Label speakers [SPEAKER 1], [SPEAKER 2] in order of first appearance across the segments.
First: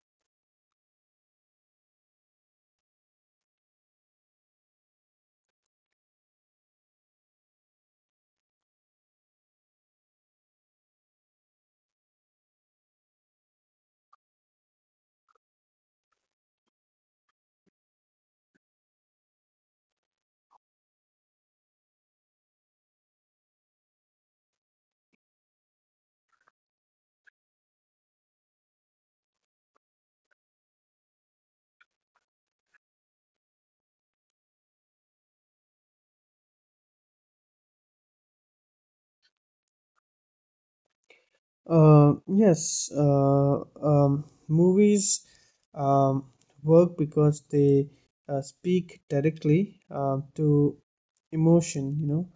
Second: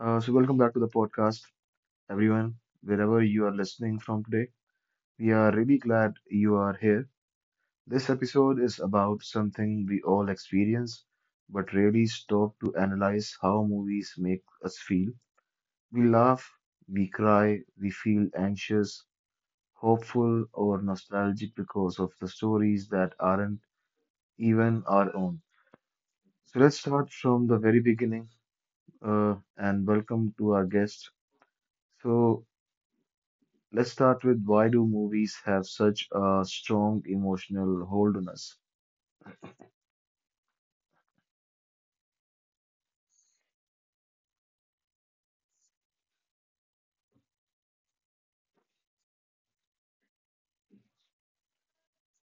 [SPEAKER 1] Welcome back to the podcast, everyone, wherever you are listening from today. We are really glad you are here. This episode is about something we all experience, but rarely stop to analyze how movies make us feel. We laugh, we cry, we feel anxious, hopeful, or nostalgic because of the stories that aren't even our own. So, let's start from the very beginning and welcome to our guest. So, let's start with, why do movies have such a strong emotional hold on us?
[SPEAKER 2] Yes, Movies um, work because they speak directly to emotion, you know,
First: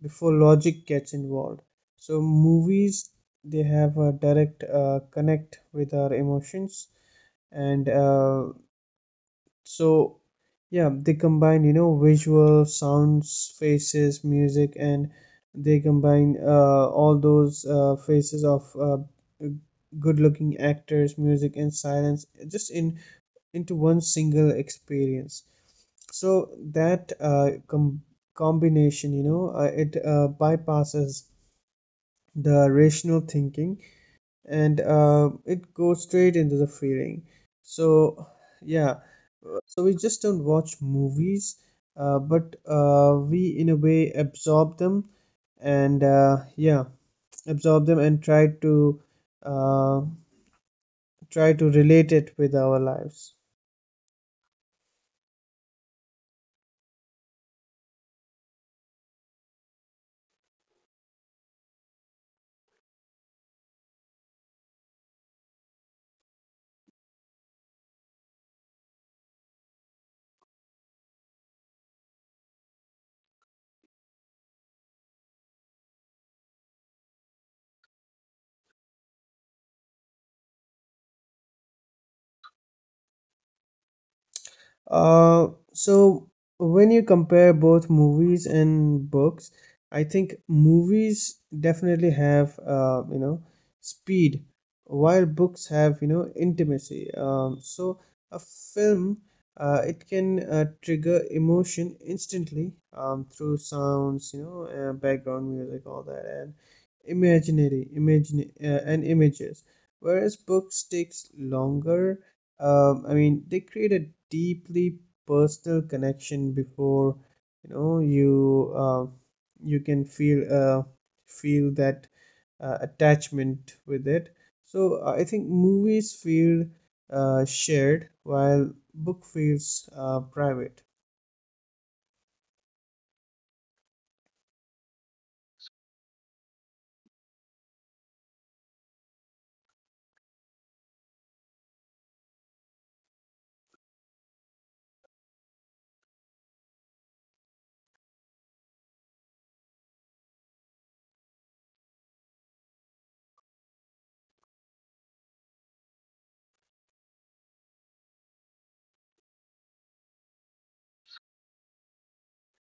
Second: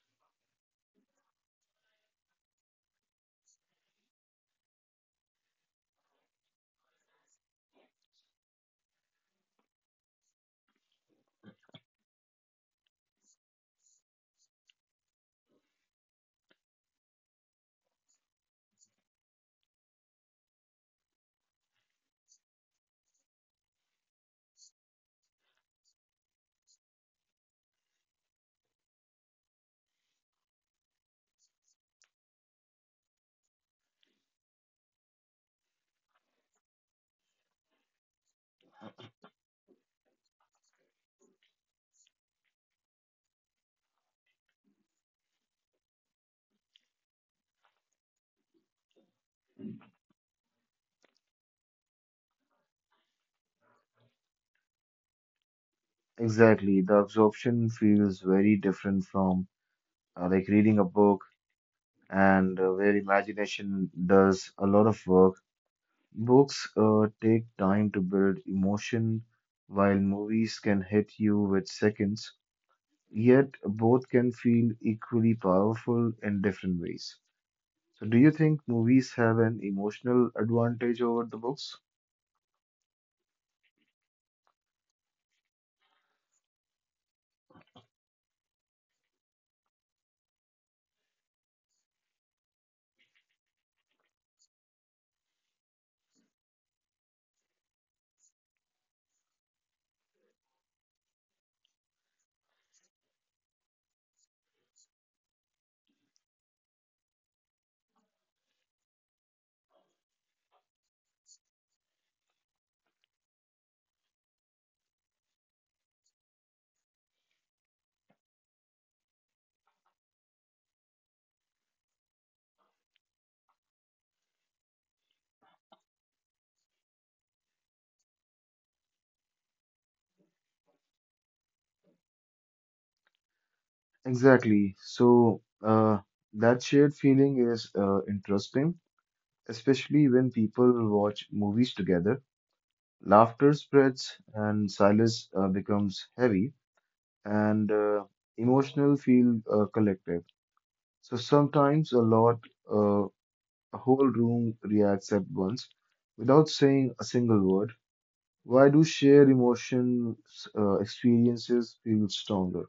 [SPEAKER 2] before logic gets involved. So movies, they have a direct connect with our emotions, and so yeah, they combine, you know, visual sounds, faces, music, and they combine all those faces of good looking actors, music, and silence just in into one single experience. So that combination, you know, it bypasses the rational thinking, and it goes straight into the feeling. So, yeah, so we just don't watch movies, but we in a way absorb them, and absorb them and try to uh, try to relate it with our lives.
[SPEAKER 1] Exactly, the absorption feels very different from like reading a book and where imagination does a lot of work. Books take time to build emotion, while movies can hit you with seconds, yet both can feel equally powerful in different ways. So, do you think movies have an emotional advantage over the books?
[SPEAKER 2] Uh, so when you compare both movies and books, I think movies definitely have, you know, speed, while books have, you know, intimacy. So a film, it can trigger emotion instantly through sounds, you know, background music, all that, and imagine and images. Whereas books takes longer. I mean, they create a deeply personal connection before, you know, you you can feel feel that attachment with it. So I think movies feel shared while book feels private.
[SPEAKER 1] Exactly. So, that shared feeling is interesting, especially when people watch movies together. Laughter spreads and silence becomes heavy, and emotional feel collective. So sometimes a lot, uh, a whole room reacts at once without saying a single word. Why do shared emotions, experiences feel stronger?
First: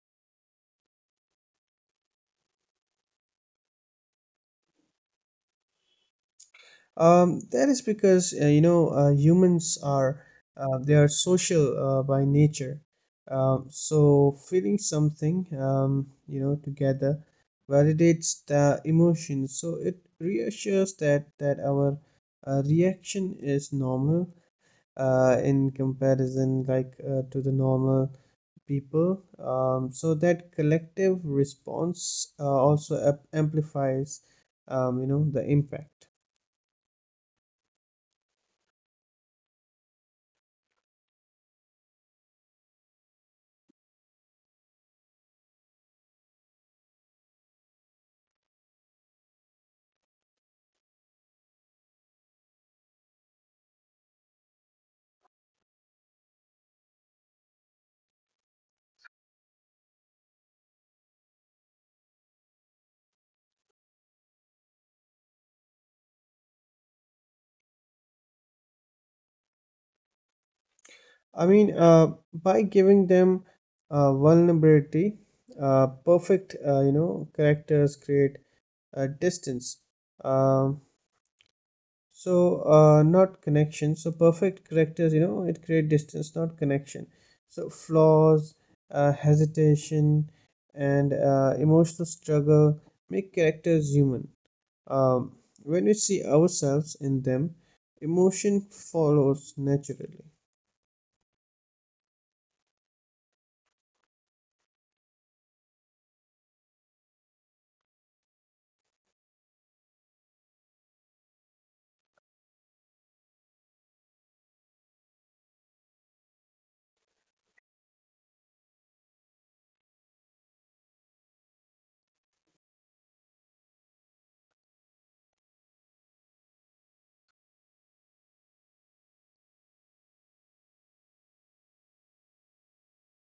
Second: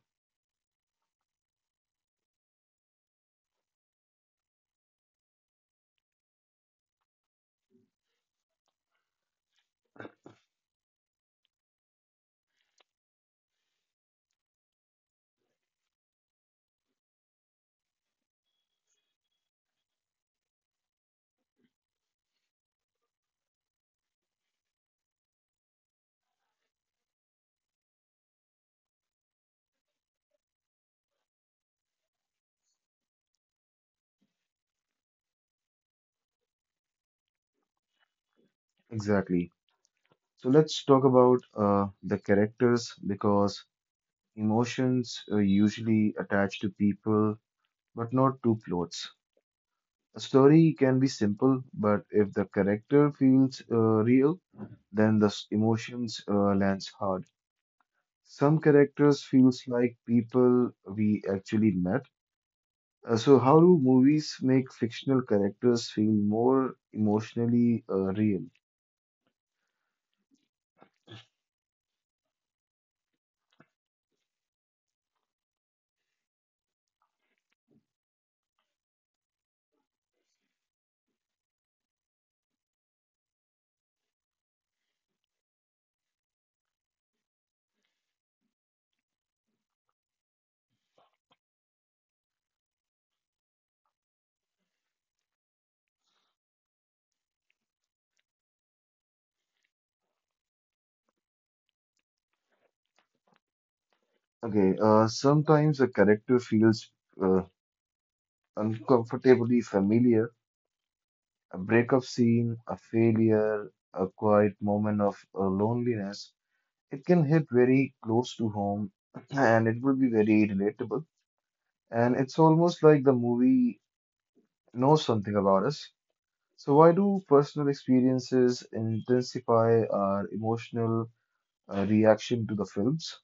[SPEAKER 2] That is because, you know, humans are, they are social by nature. So feeling something, you know, together validates the emotion. So it reassures that our reaction is normal in comparison, like, to the normal people. So that collective response also amplifies, you know, the impact.
[SPEAKER 1] Exactly. So let's talk about the characters because emotions are usually attached to people, but not to plots. A story can be simple, but if the character feels real, then emotions lands hard. Some characters feels like people we actually met. So how do movies make fictional characters feel more emotionally real?
[SPEAKER 2] I mean, by giving them vulnerability, perfect, you know, characters create distance. Um, Not connection. So perfect characters, you know, it create distance, not connection. So flaws, hesitation, and emotional struggle make characters human. Um, when we see ourselves in them, emotion follows naturally.
[SPEAKER 1] Okay, sometimes a character feels uh, uncomfortably familiar. A breakup scene, a failure, a quiet moment of loneliness. It can hit very close to home and it will be very relatable. And it's almost like the movie knows something about us. So, why do personal experiences intensify our emotional reaction to the films?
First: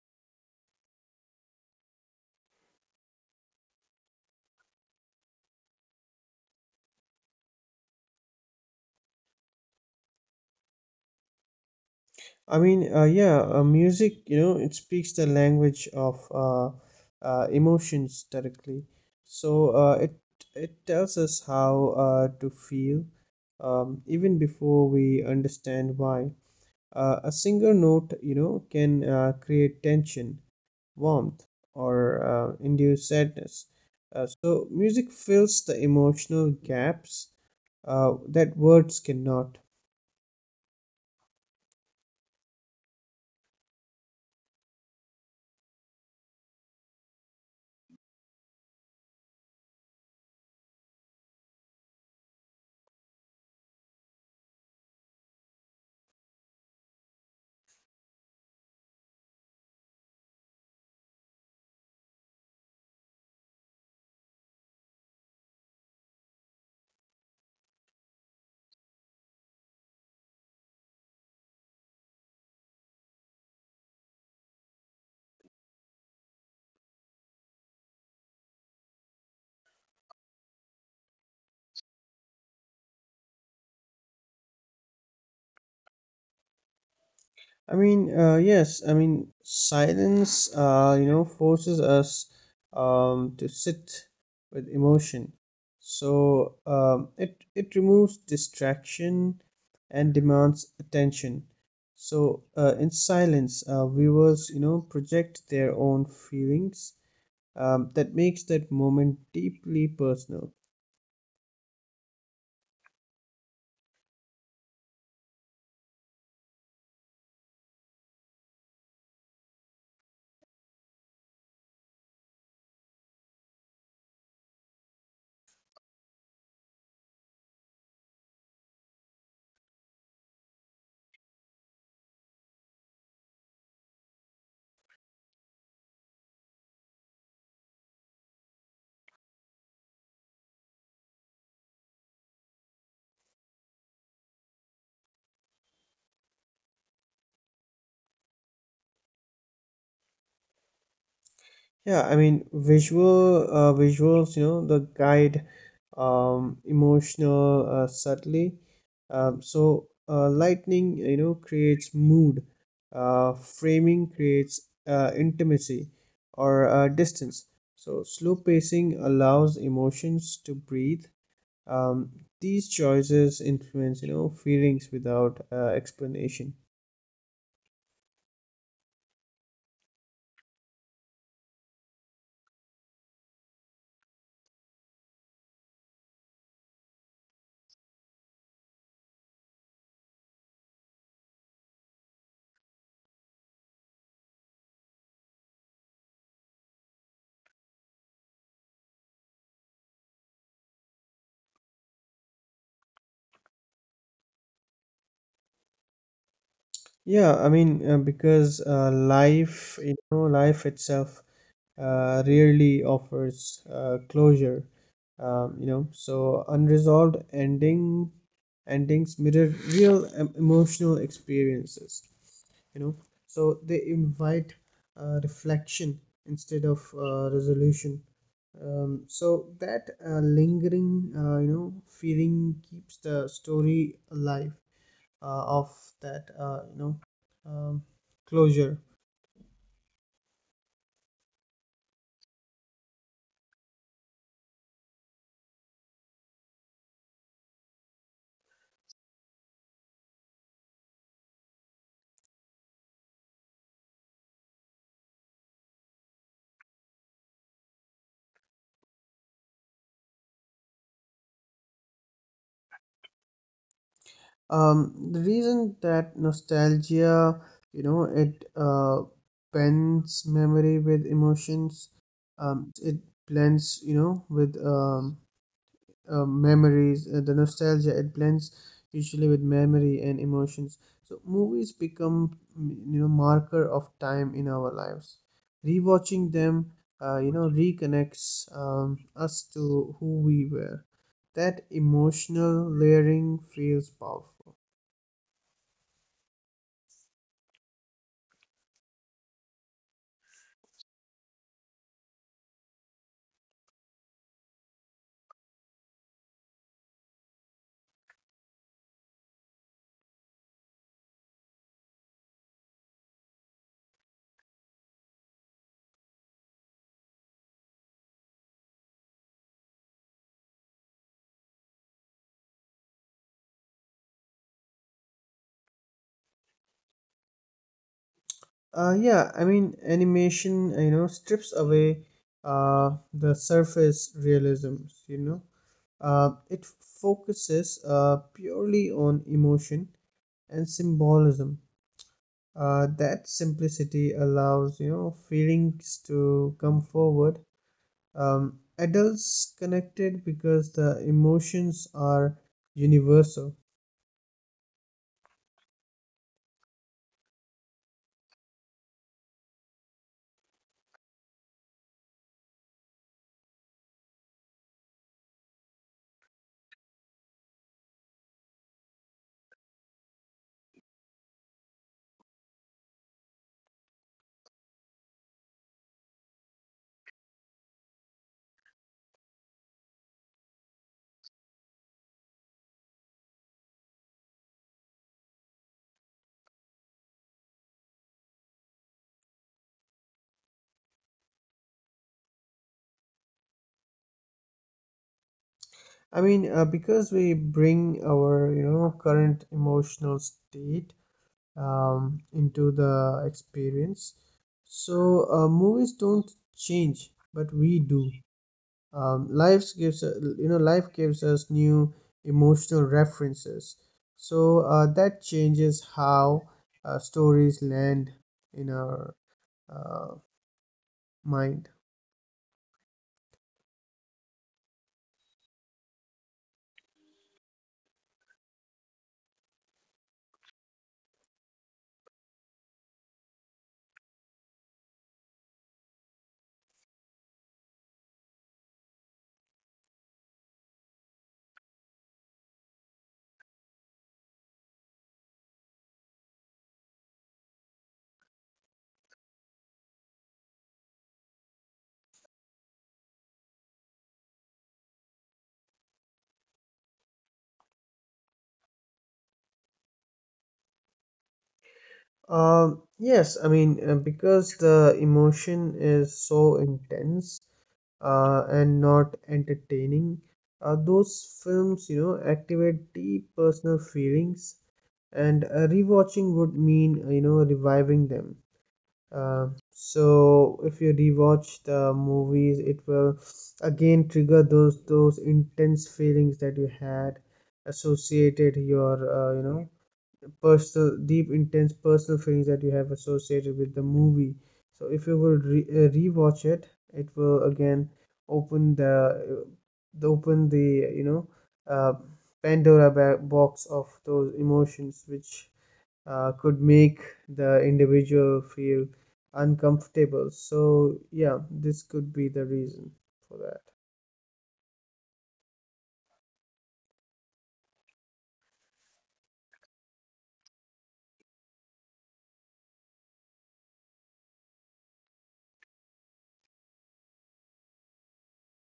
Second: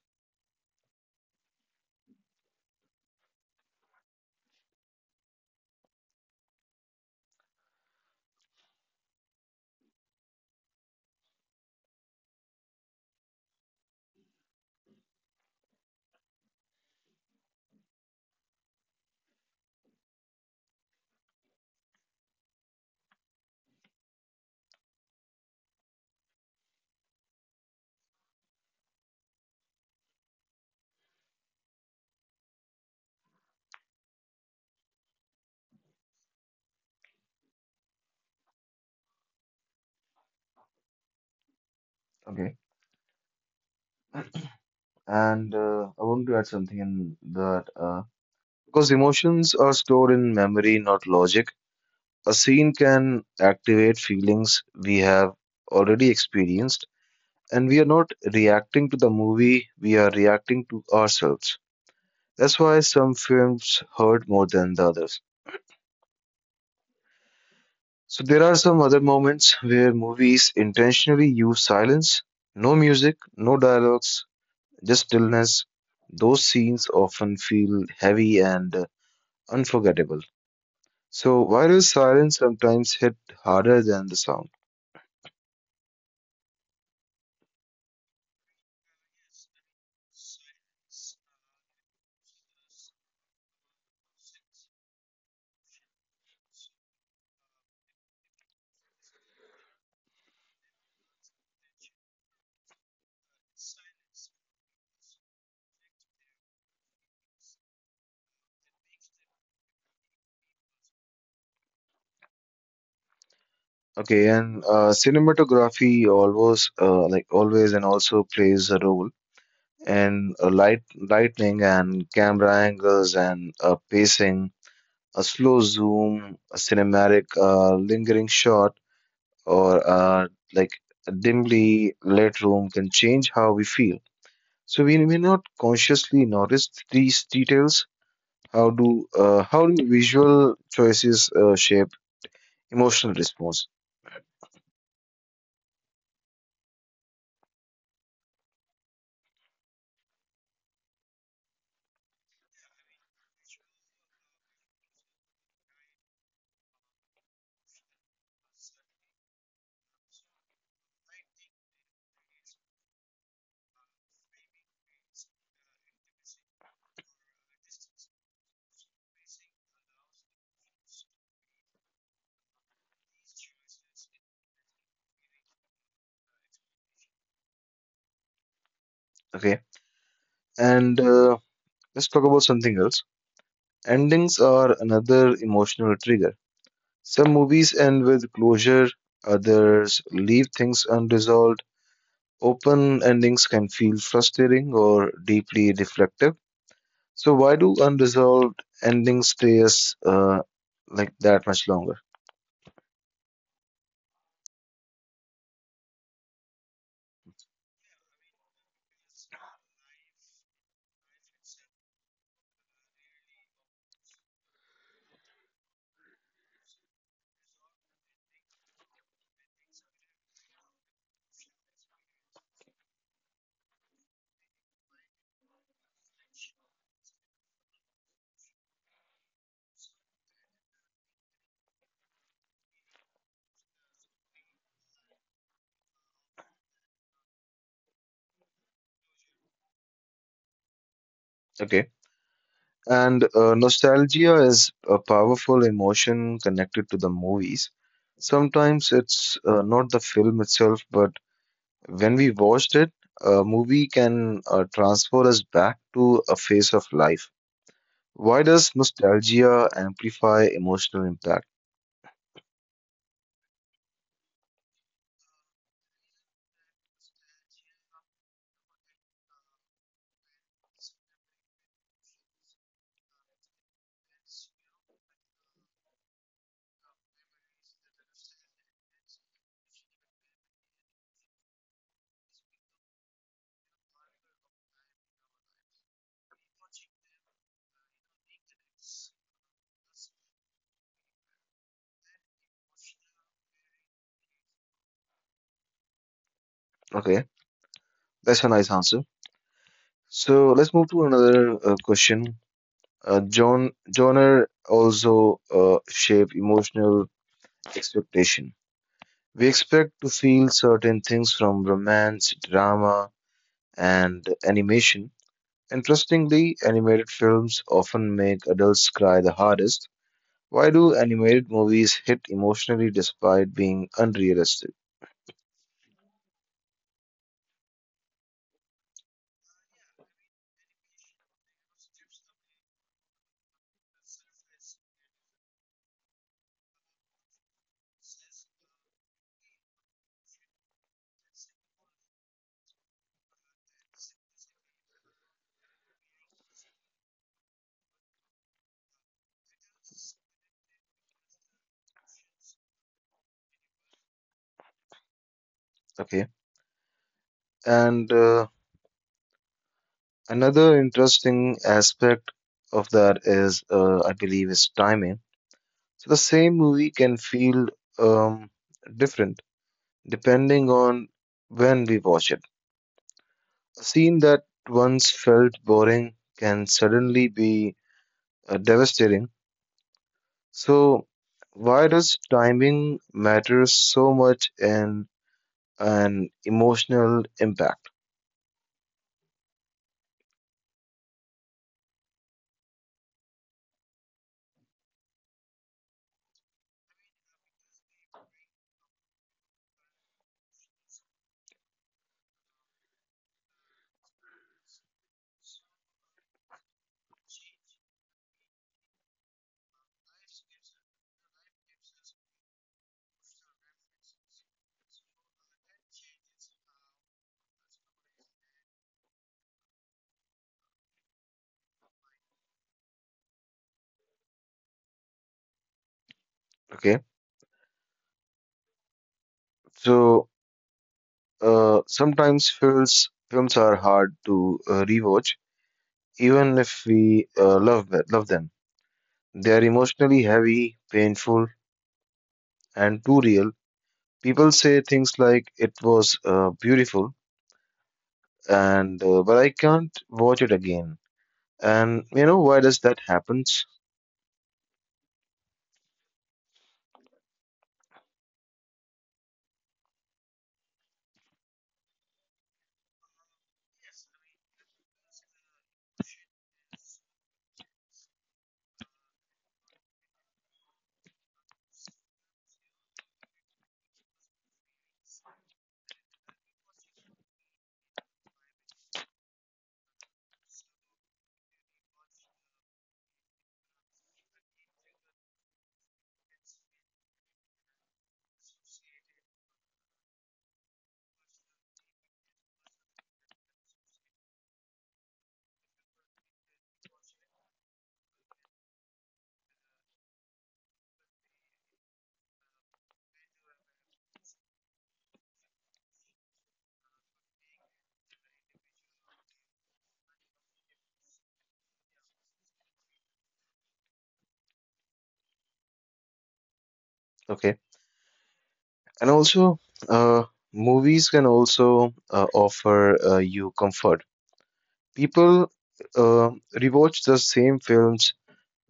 [SPEAKER 2] Music, you know, it speaks the language of, emotions directly. So it tells us how to feel even before we understand why. A single note, you know, can create tension, warmth, or induce sadness. So music fills the emotional gaps that words cannot.
[SPEAKER 1] Okay. And I want to add something in that because emotions are stored in memory, not logic. A scene can activate feelings we have already experienced, and we are not reacting to the movie, we are reacting to ourselves. That's why some films hurt more than the others. So, there are some other moments where movies intentionally use silence, no music, no dialogues, just stillness. Those scenes often feel heavy and unforgettable. So, why does silence sometimes hit harder than the sound?
[SPEAKER 2] Silence, you know, forces us to sit with emotion. So it removes distraction and demands attention. So in silence, viewers, you know, project their own feelings that makes that moment deeply personal.
[SPEAKER 1] Okay, and cinematography always, always and also plays a role and lightning and camera angles and pacing, a slow zoom, a cinematic lingering shot, or a dimly lit room can change how we feel. So we may not consciously notice these details. How do visual choices shape emotional response?
[SPEAKER 2] Yeah, I mean visuals, you know, the guide emotional subtly. Lightning, you know, creates mood. Framing creates intimacy or distance. So slow pacing allows emotions to breathe. Um, these choices influence, you know, feelings without explanation.
[SPEAKER 1] Okay, and let's talk about something else. Endings are another emotional trigger. Some movies end with closure, others leave things unresolved. Open endings can feel frustrating or deeply reflective. So, why do unresolved endings stay us, that much longer?
[SPEAKER 2] Yeah, I mean, because life, you know, life itself rarely offers closure. You know, so unresolved ending endings mirror real emotional experiences. You know, so they invite reflection instead of resolution. So that lingering, you know, feeling keeps the story alive of that, you know, um, closure.
[SPEAKER 1] Okay. And nostalgia is a powerful emotion connected to the movies. Sometimes it's not the film itself, but when we watched it, a movie can transfer us back to a phase of life. Why does nostalgia amplify emotional impact?
[SPEAKER 2] The reason that nostalgia, you know, it blends memory with emotions. It blends, you know, with, memories. The nostalgia, it blends usually with memory and emotions. So movies become, you know, marker of time in our lives. Rewatching them, you know, reconnects us to who we were. That emotional layering feels powerful.
[SPEAKER 1] Okay, that's a nice answer. So let's move to another question. John, genre also shape emotional expectation. We expect to feel certain things from romance, drama, and animation. Interestingly, animated films often make adults cry the hardest. Why do animated movies hit emotionally despite being unrealistic?
[SPEAKER 2] Yeah, I mean, animation, you know, strips away the surface realism, you know. It focuses purely on emotion and symbolism. That simplicity allows, you know, feelings to come forward. Adults connected because the emotions are universal.
[SPEAKER 1] Okay. And another interesting aspect of that is, I believe, is timing. So the same movie can feel um, different depending on when we watch it. A scene that once felt boring can suddenly be devastating. So, why does timing matter so much in an emotional impact?
[SPEAKER 2] I mean, because we bring our, you know, current emotional state into the experience. So movies don't change, but we do. Life gives You know, life gives us new emotional references. So that changes how stories land in our uh, mind.
[SPEAKER 1] Okay, so sometimes films are hard to rewatch, even if we love them. They are emotionally heavy, painful, and too real. People say things like "it was beautiful," and but I can't watch it again. And you know why does that happens?
[SPEAKER 2] Yes, I mean, because the emotion is so intense and not entertaining. Those films, you know, activate deep personal feelings, and rewatching would mean, you know, reviving them. So if you rewatch the movies, it will again trigger those intense feelings that you had associated your, you know, personal, deep, intense personal feelings that you have associated with the movie. So if you will rewatch it, it will again open the, uh, open the, you know, uh, Pandora box of those emotions, which could make the individual feel uncomfortable. So yeah, this could be the reason for that.
[SPEAKER 1] Okay, and also uh, movies can also offer you comfort. People uh, rewatch the same films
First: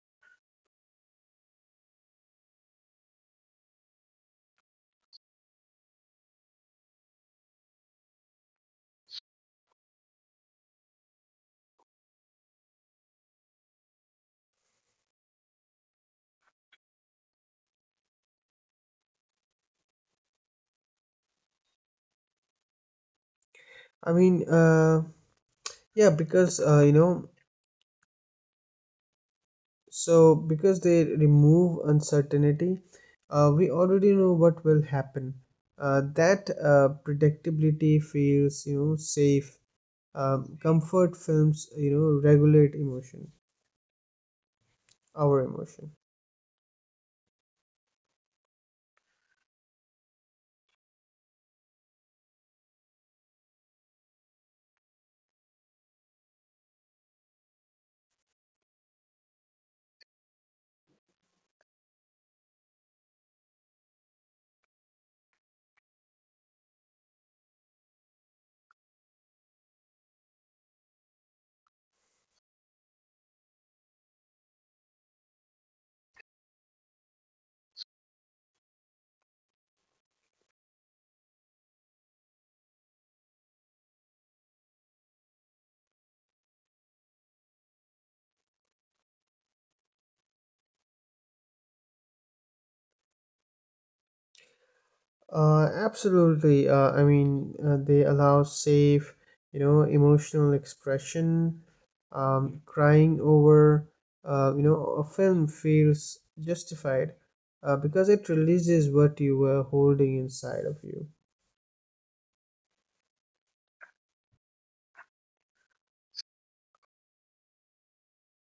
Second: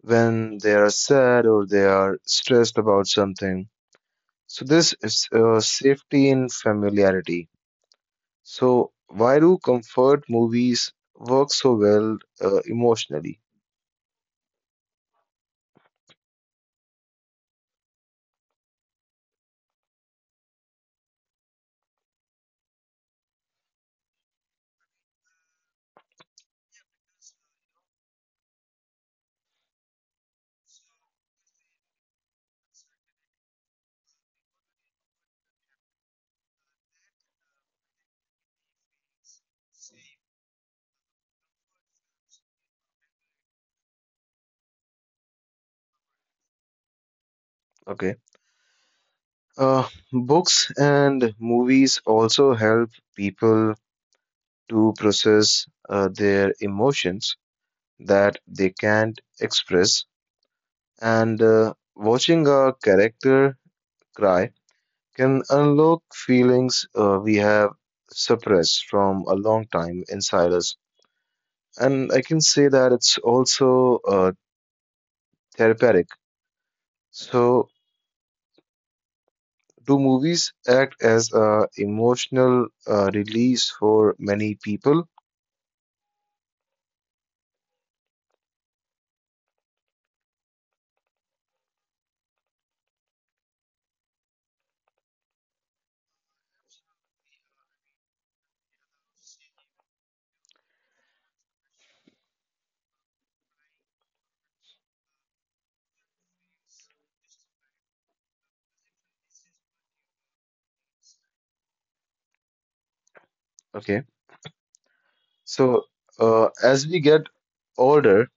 [SPEAKER 1] when they are sad or they are stressed about something. So, this is safety in familiarity. So, why do comfort movies work so well emotionally?
[SPEAKER 2] I mean, yeah, because you know So, because they remove uncertainty, we already know what will happen. That predictability feels, you know, safe. Comfort films, you know, regulate emotion, our emotion.
[SPEAKER 1] Okay. Uh, books and movies also help people to process their emotions that they can't express. And watching a character cry can unlock feelings we have suppressed from a long time inside us. And I can say that it's also therapeutic. So, do movies act as a emotional release for many people?
[SPEAKER 2] Absolutely. I mean, they allow safe, you know, emotional expression. Crying over, you know, a film feels justified because it releases what you were holding inside of you.
[SPEAKER 1] Okay. So, as we get older,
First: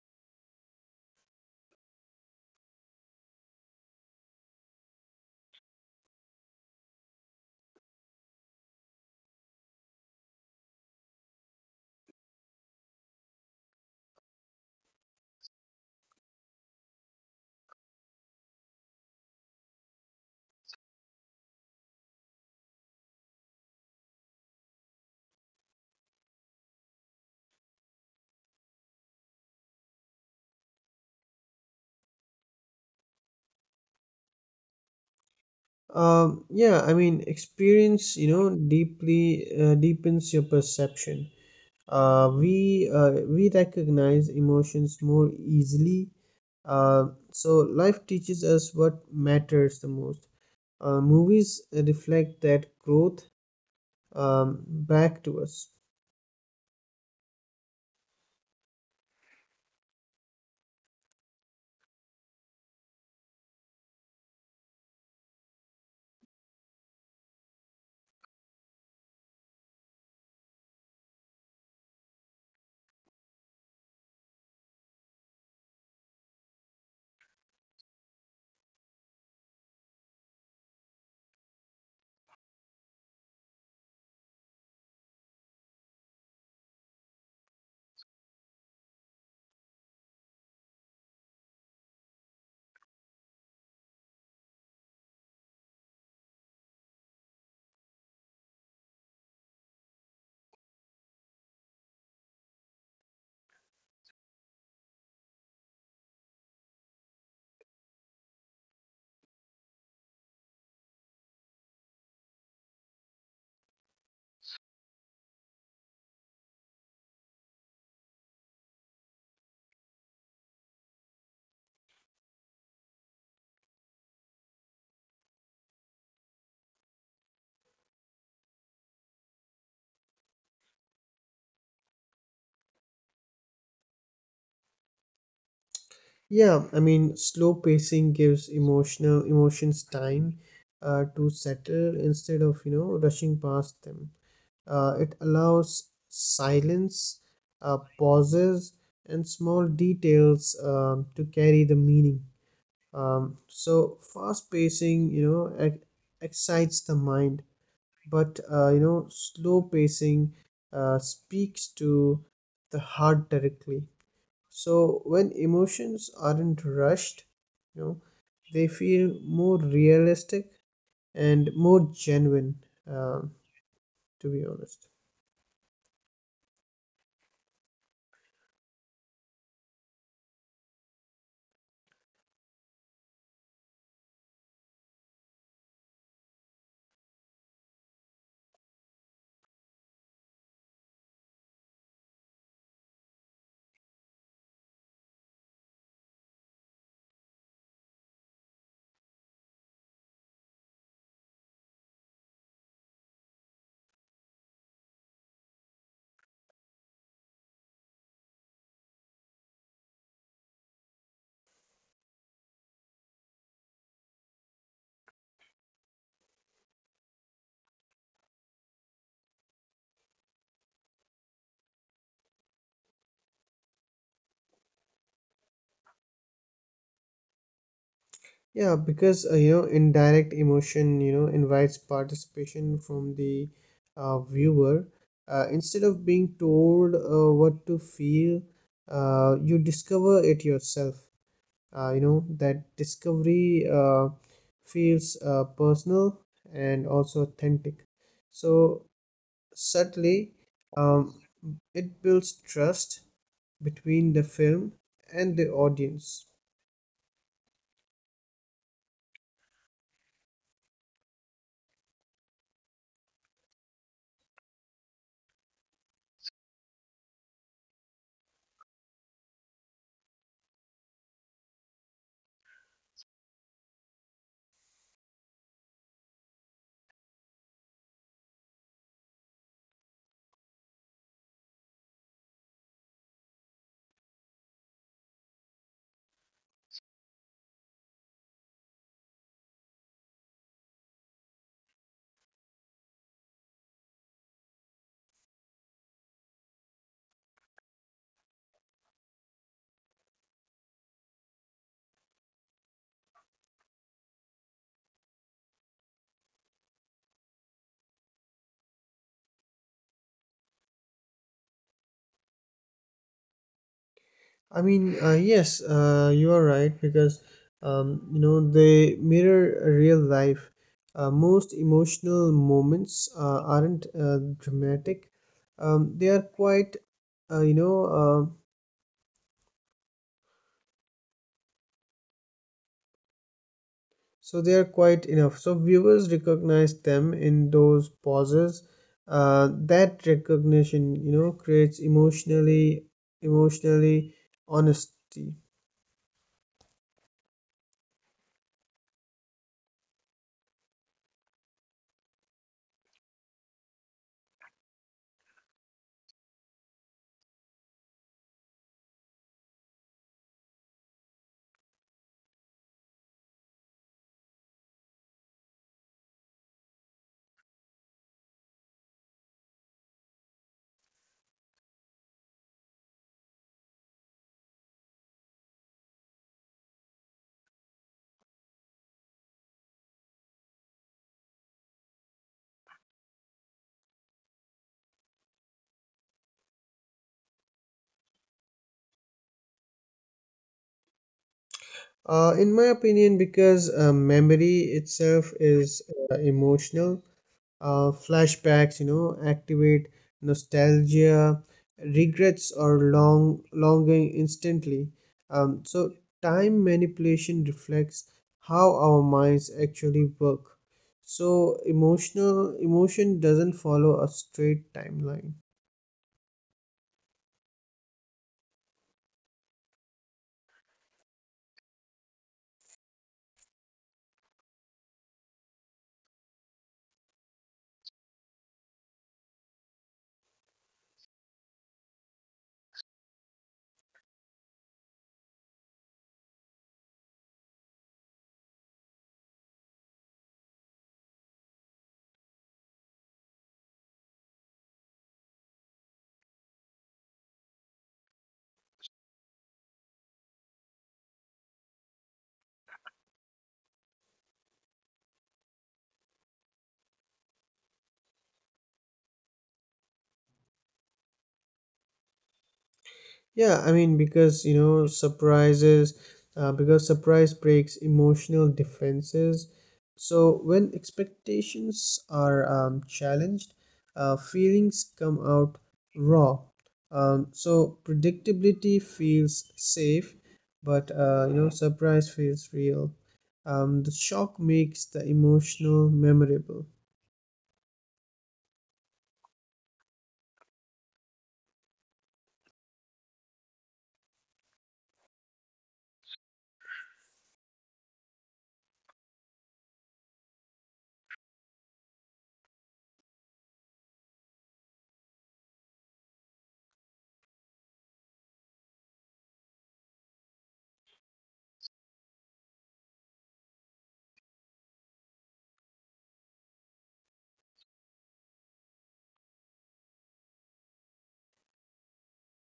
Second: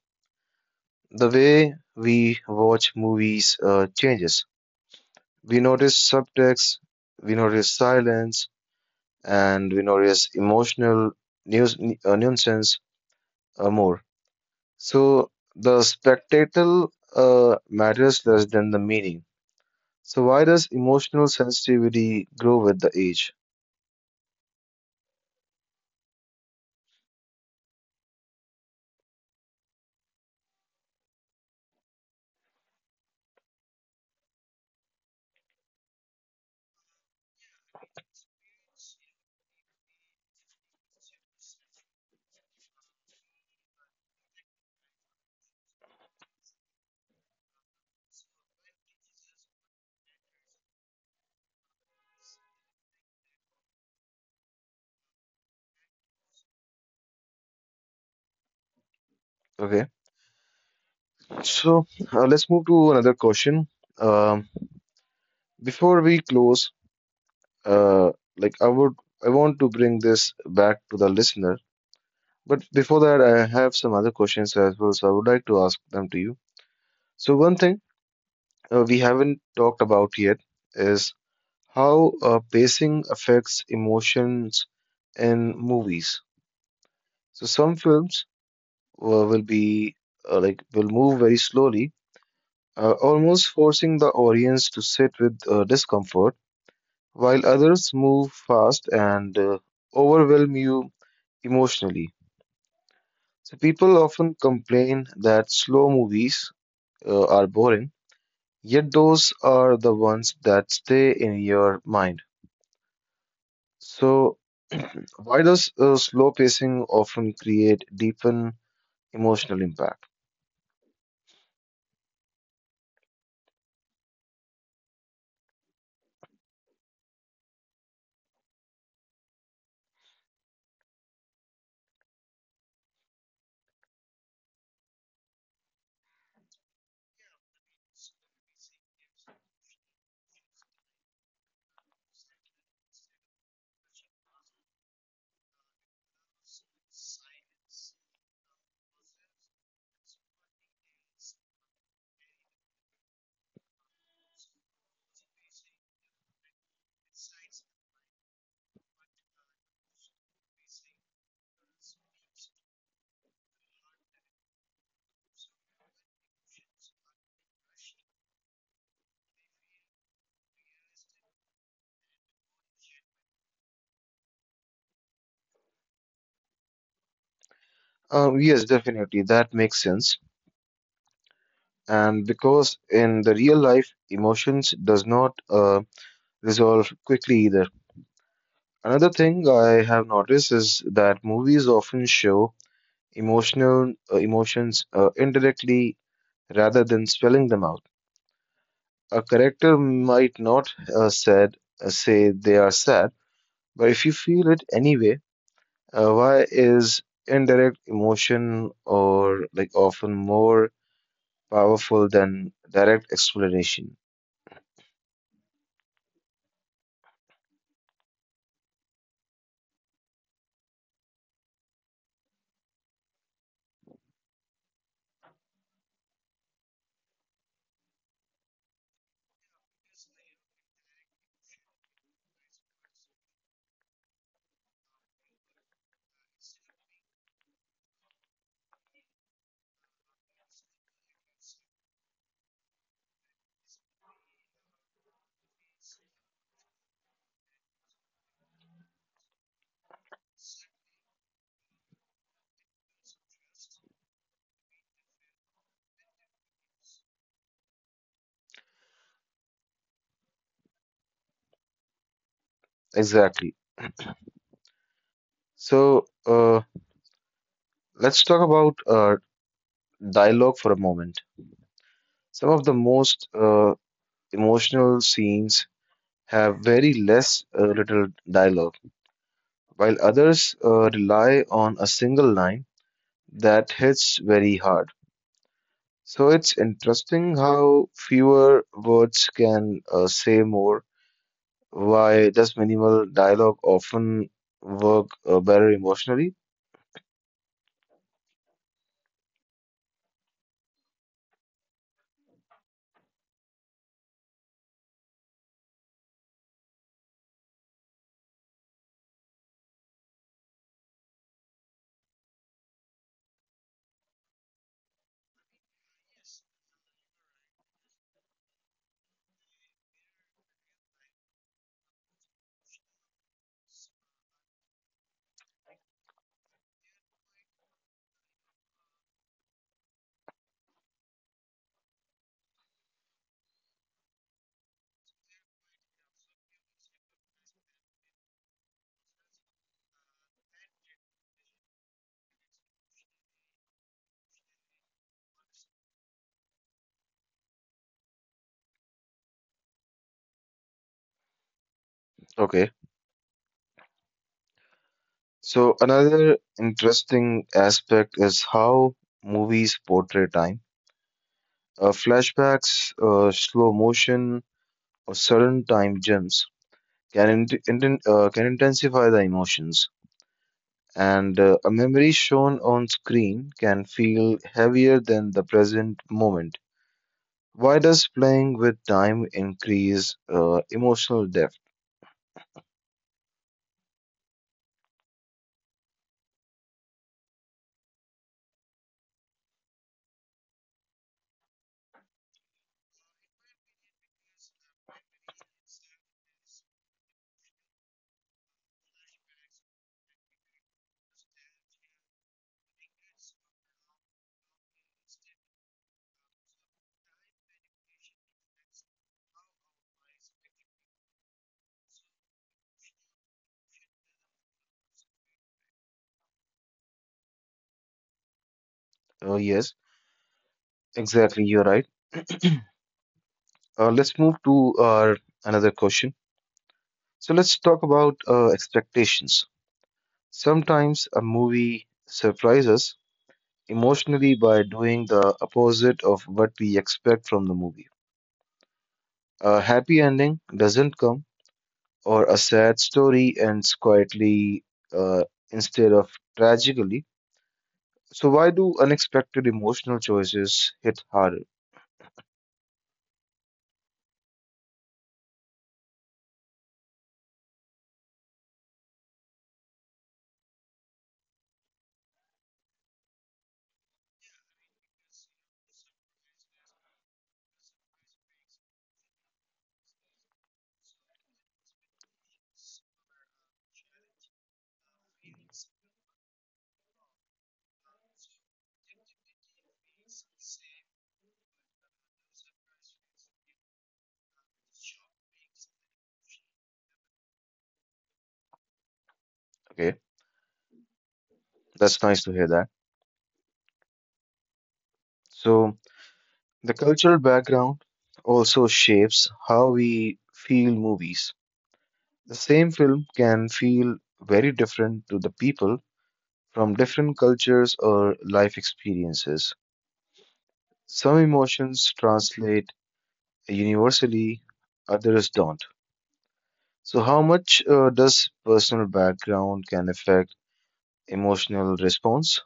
[SPEAKER 1] the way we watch movies changes. We notice subtext, we notice silence, and we notice emotional news, nuisance more. So the spectacle matters less than the meaning. So why does emotional sensitivity grow with the age?
[SPEAKER 2] Yeah, I mean, experience, you know, deeply deepens your perception. We recognize emotions more easily. So life teaches us what matters the most. Movies reflect that growth back to us.
[SPEAKER 1] Okay, so let's move to another question. Um, Before we close, uh, like I would, I want to bring this back to the listener. But before that, I have some other questions as well, so I would like to ask them to you. So one thing we haven't talked about yet is how pacing affects emotions in movies. So some films will be like will move very slowly, almost forcing the audience to sit with discomfort, while others move fast and overwhelm you emotionally. So people often complain that slow movies are boring, yet those are the ones that stay in your mind. So, why does slow pacing often create deepen emotional impact?
[SPEAKER 2] Yeah, I mean, slow pacing gives emotional emotions time to settle instead of, you know, rushing past them. It allows silence, pauses, and small details to carry the meaning. So fast pacing, you know, excites the mind, but, you know, slow pacing speaks to the heart directly. So when emotions aren't rushed, you know, they feel more realistic and more genuine, uh, to be honest.
[SPEAKER 1] Yes, definitely, that makes sense. And because in the real life, emotions does not resolve quickly either. Another thing I have noticed is that movies often show emotional emotions indirectly rather than spelling them out. A character might not said say they are sad, but if you feel it anyway, why is indirect emotion or like often more powerful than direct explanation?
[SPEAKER 2] Yeah, because, you know, indirect emotion, you know, invites participation from the viewer instead of being told what to feel. Uh, You discover it yourself you know, that discovery feels personal and also authentic. So subtly, um, it builds trust between the film and the audience.
[SPEAKER 1] Exactly. So let's talk about dialogue for a moment. Some of the most emotional scenes have very less little dialogue, while others rely on a single line that hits very hard. So it's interesting how fewer words can say more. Why does minimal dialogue often work better emotionally?
[SPEAKER 2] You are right because, you know, they mirror real life. Uh, most emotional moments aren't dramatic. They are quite, you know, they are quite enough, so viewers recognize them in those pauses. That recognition, you know, creates emotionally honesty.
[SPEAKER 1] Okay. So another interesting aspect is how movies portray time. Flashbacks, slow motion, or sudden time jumps can intensify the emotions. And a memory shown on screen can feel heavier than the present moment. Why does playing with time increase emotional depth?
[SPEAKER 2] In my opinion, because memory itself is emotional. Uh, flashbacks, you know, activate nostalgia, regrets, or longing instantly. So time manipulation reflects how our minds actually work, so emotion doesn't follow a straight timeline.
[SPEAKER 1] Yes, exactly. You're right. Let's move to our another question. So let's talk about expectations. Sometimes a movie surprises us emotionally by doing the opposite of what we expect from the movie. A happy ending doesn't come, or a sad story ends quietly uh, instead of tragically. So why do unexpected emotional choices hit harder?
[SPEAKER 2] Yeah, I mean, because, surprise breaks emotional defenses. So when expectations are challenged, feelings come out raw. So predictability feels safe, but, you know, surprise feels real. The shock makes the emotional memorable.
[SPEAKER 1] Okay. That's nice to hear that. So, the cultural background also shapes how we feel movies. The same film can feel very different to the people from different cultures or life experiences. Some emotions translate universally, others don't. So, how much does personal background can affect emotional response?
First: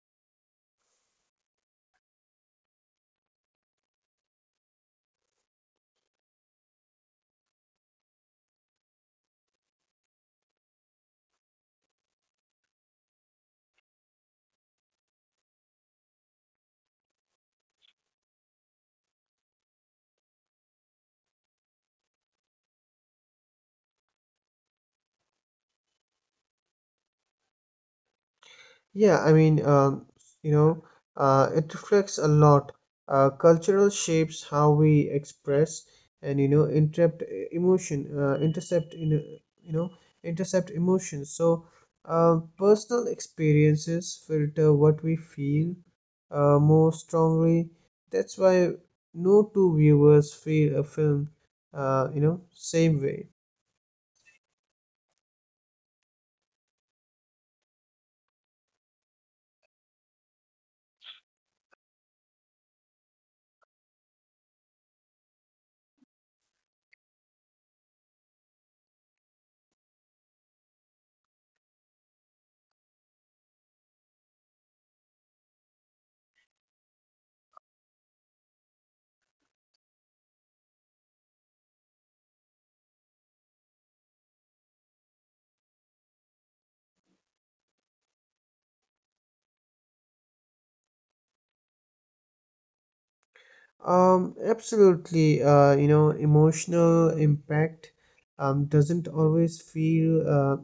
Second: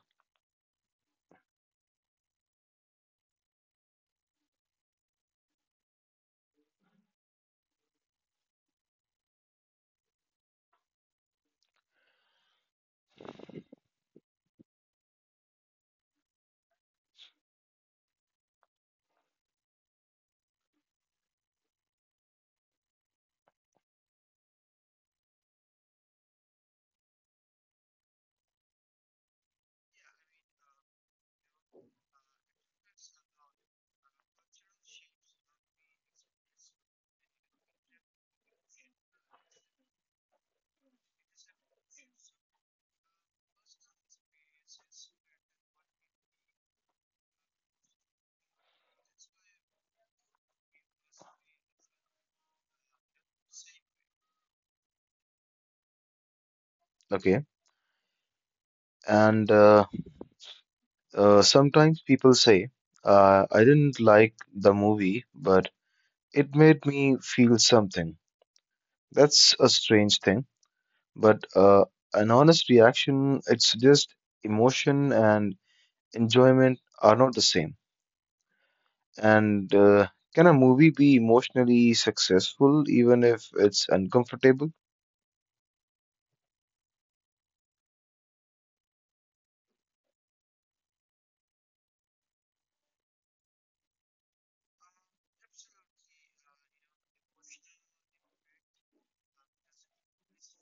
[SPEAKER 2] Yeah, I mean, you know, it reflects a lot. Cultural shapes how we express and, you know, interrupt emotion, intercept in you know intercept emotions. So personal experiences filter what we feel more strongly. That's why no two viewers feel a film, you know, same way.
[SPEAKER 1] Okay, and sometimes people say, I didn't like the movie, but it made me feel something. That's a strange thing, but an honest reaction, it's just emotion and enjoyment are not the same. And can a movie be emotionally successful even if it's uncomfortable?
[SPEAKER 2] Absolutely. You know, emotional impact doesn't always feel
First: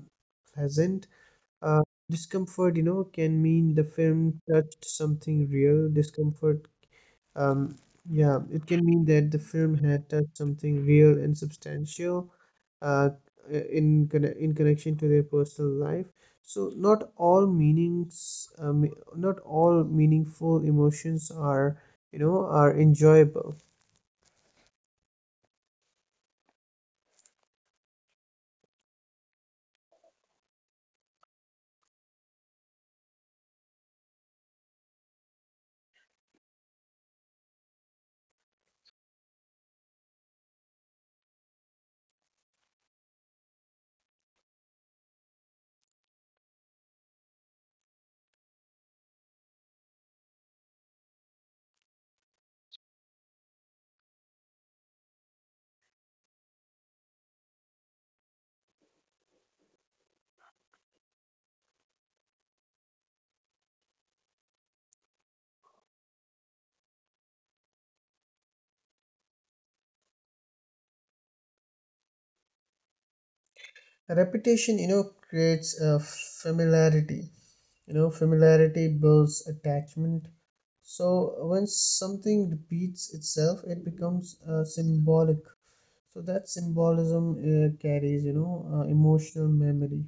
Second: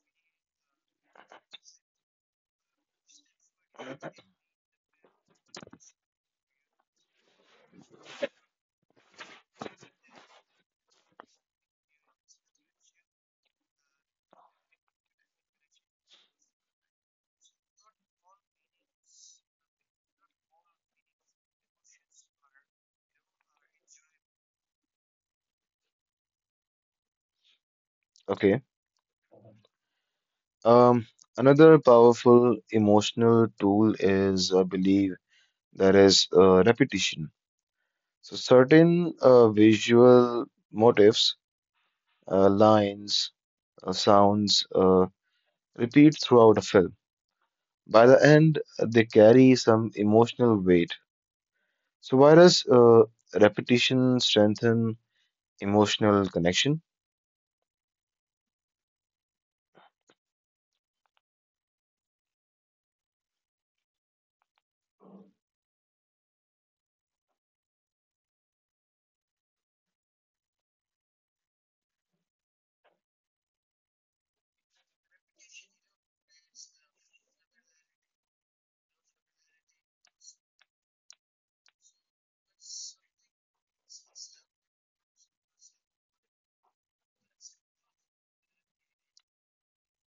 [SPEAKER 2] pleasant. Uh, discomfort, you know, can mean the film touched something real. Um, yeah, it can mean that the film had touched something real and substantial uh, in connection to their personal life. So not all meaningful emotions are, you know, are enjoyable.
[SPEAKER 1] Okay. Um, another powerful emotional tool is, I believe, that is repetition. So certain visual motifs, lines, sounds repeat throughout a film. By the end, they carry some emotional weight. So why does repetition strengthen emotional connection?
[SPEAKER 2] Repetition creates a familiarity. You know, familiarity builds attachment. So when something repeats itself, it becomes symbolic. So that symbolism carries, emotional memory.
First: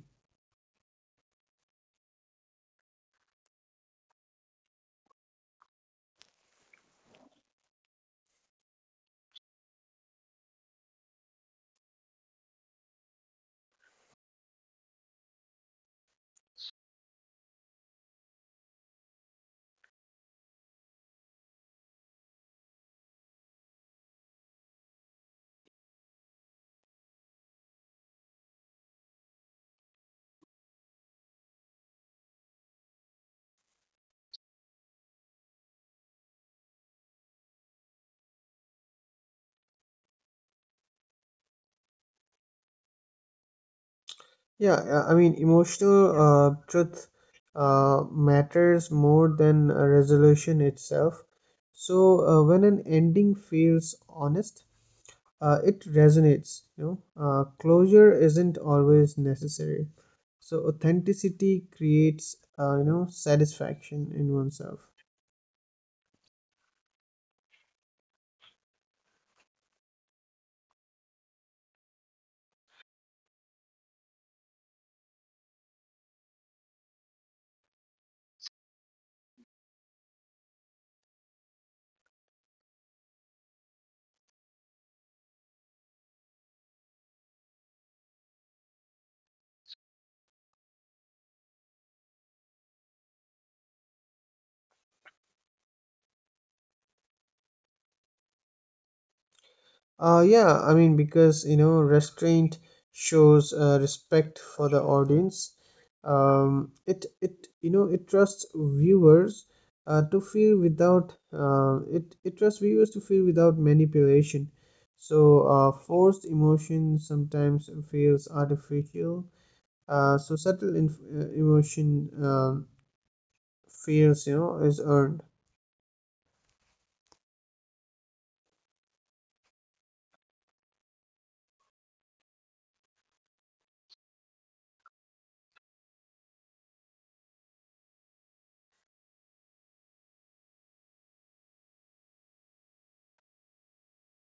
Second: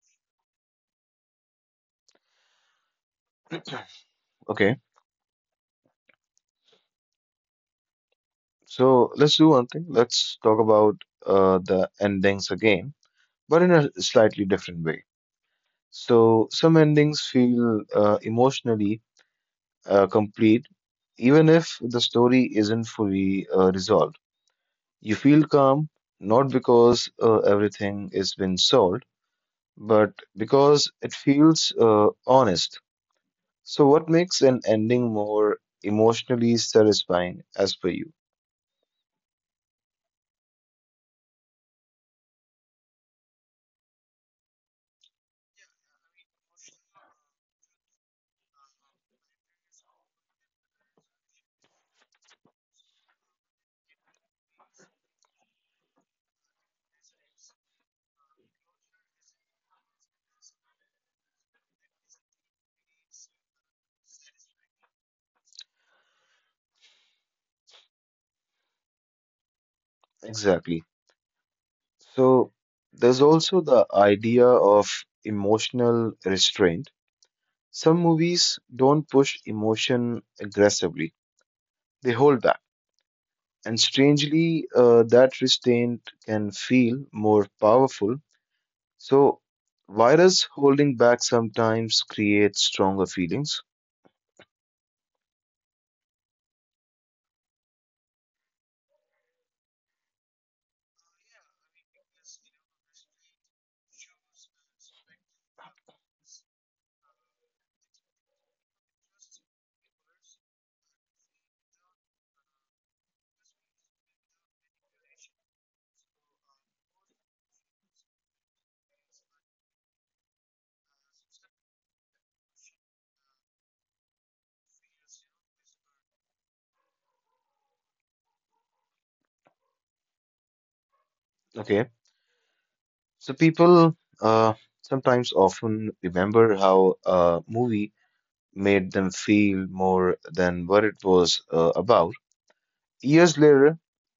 [SPEAKER 1] Okay, so let's do one thing. Let's talk about the endings again, but in a slightly different way. So some endings feel emotionally complete, even if the story isn't fully resolved. You feel calm not because everything has been solved, but because it feels honest. So, what makes an ending more emotionally satisfying as per you?
[SPEAKER 2] Yeah I mean, emotional truth matters more than resolution itself. So when an ending feels honest, it resonates, you know. Closure isn't always necessary, so authenticity creates satisfaction in oneself.
[SPEAKER 1] Exactly. So, there's also the idea of emotional restraint. Some movies don't push emotion aggressively, they hold back. And strangely, that restraint can feel more powerful. So, virus holding back sometimes creates stronger feelings.
[SPEAKER 2] Yeah, I mean, because you know, restraint shows respect for the audience. It you know, it trusts viewers to feel without it trusts viewers to feel without manipulation. So forced emotion sometimes feels artificial. So subtle emotion feels, you know, is earned.
[SPEAKER 1] Okay. So, people uh, sometimes often remember how a movie made them feel more than what it was about. Years later,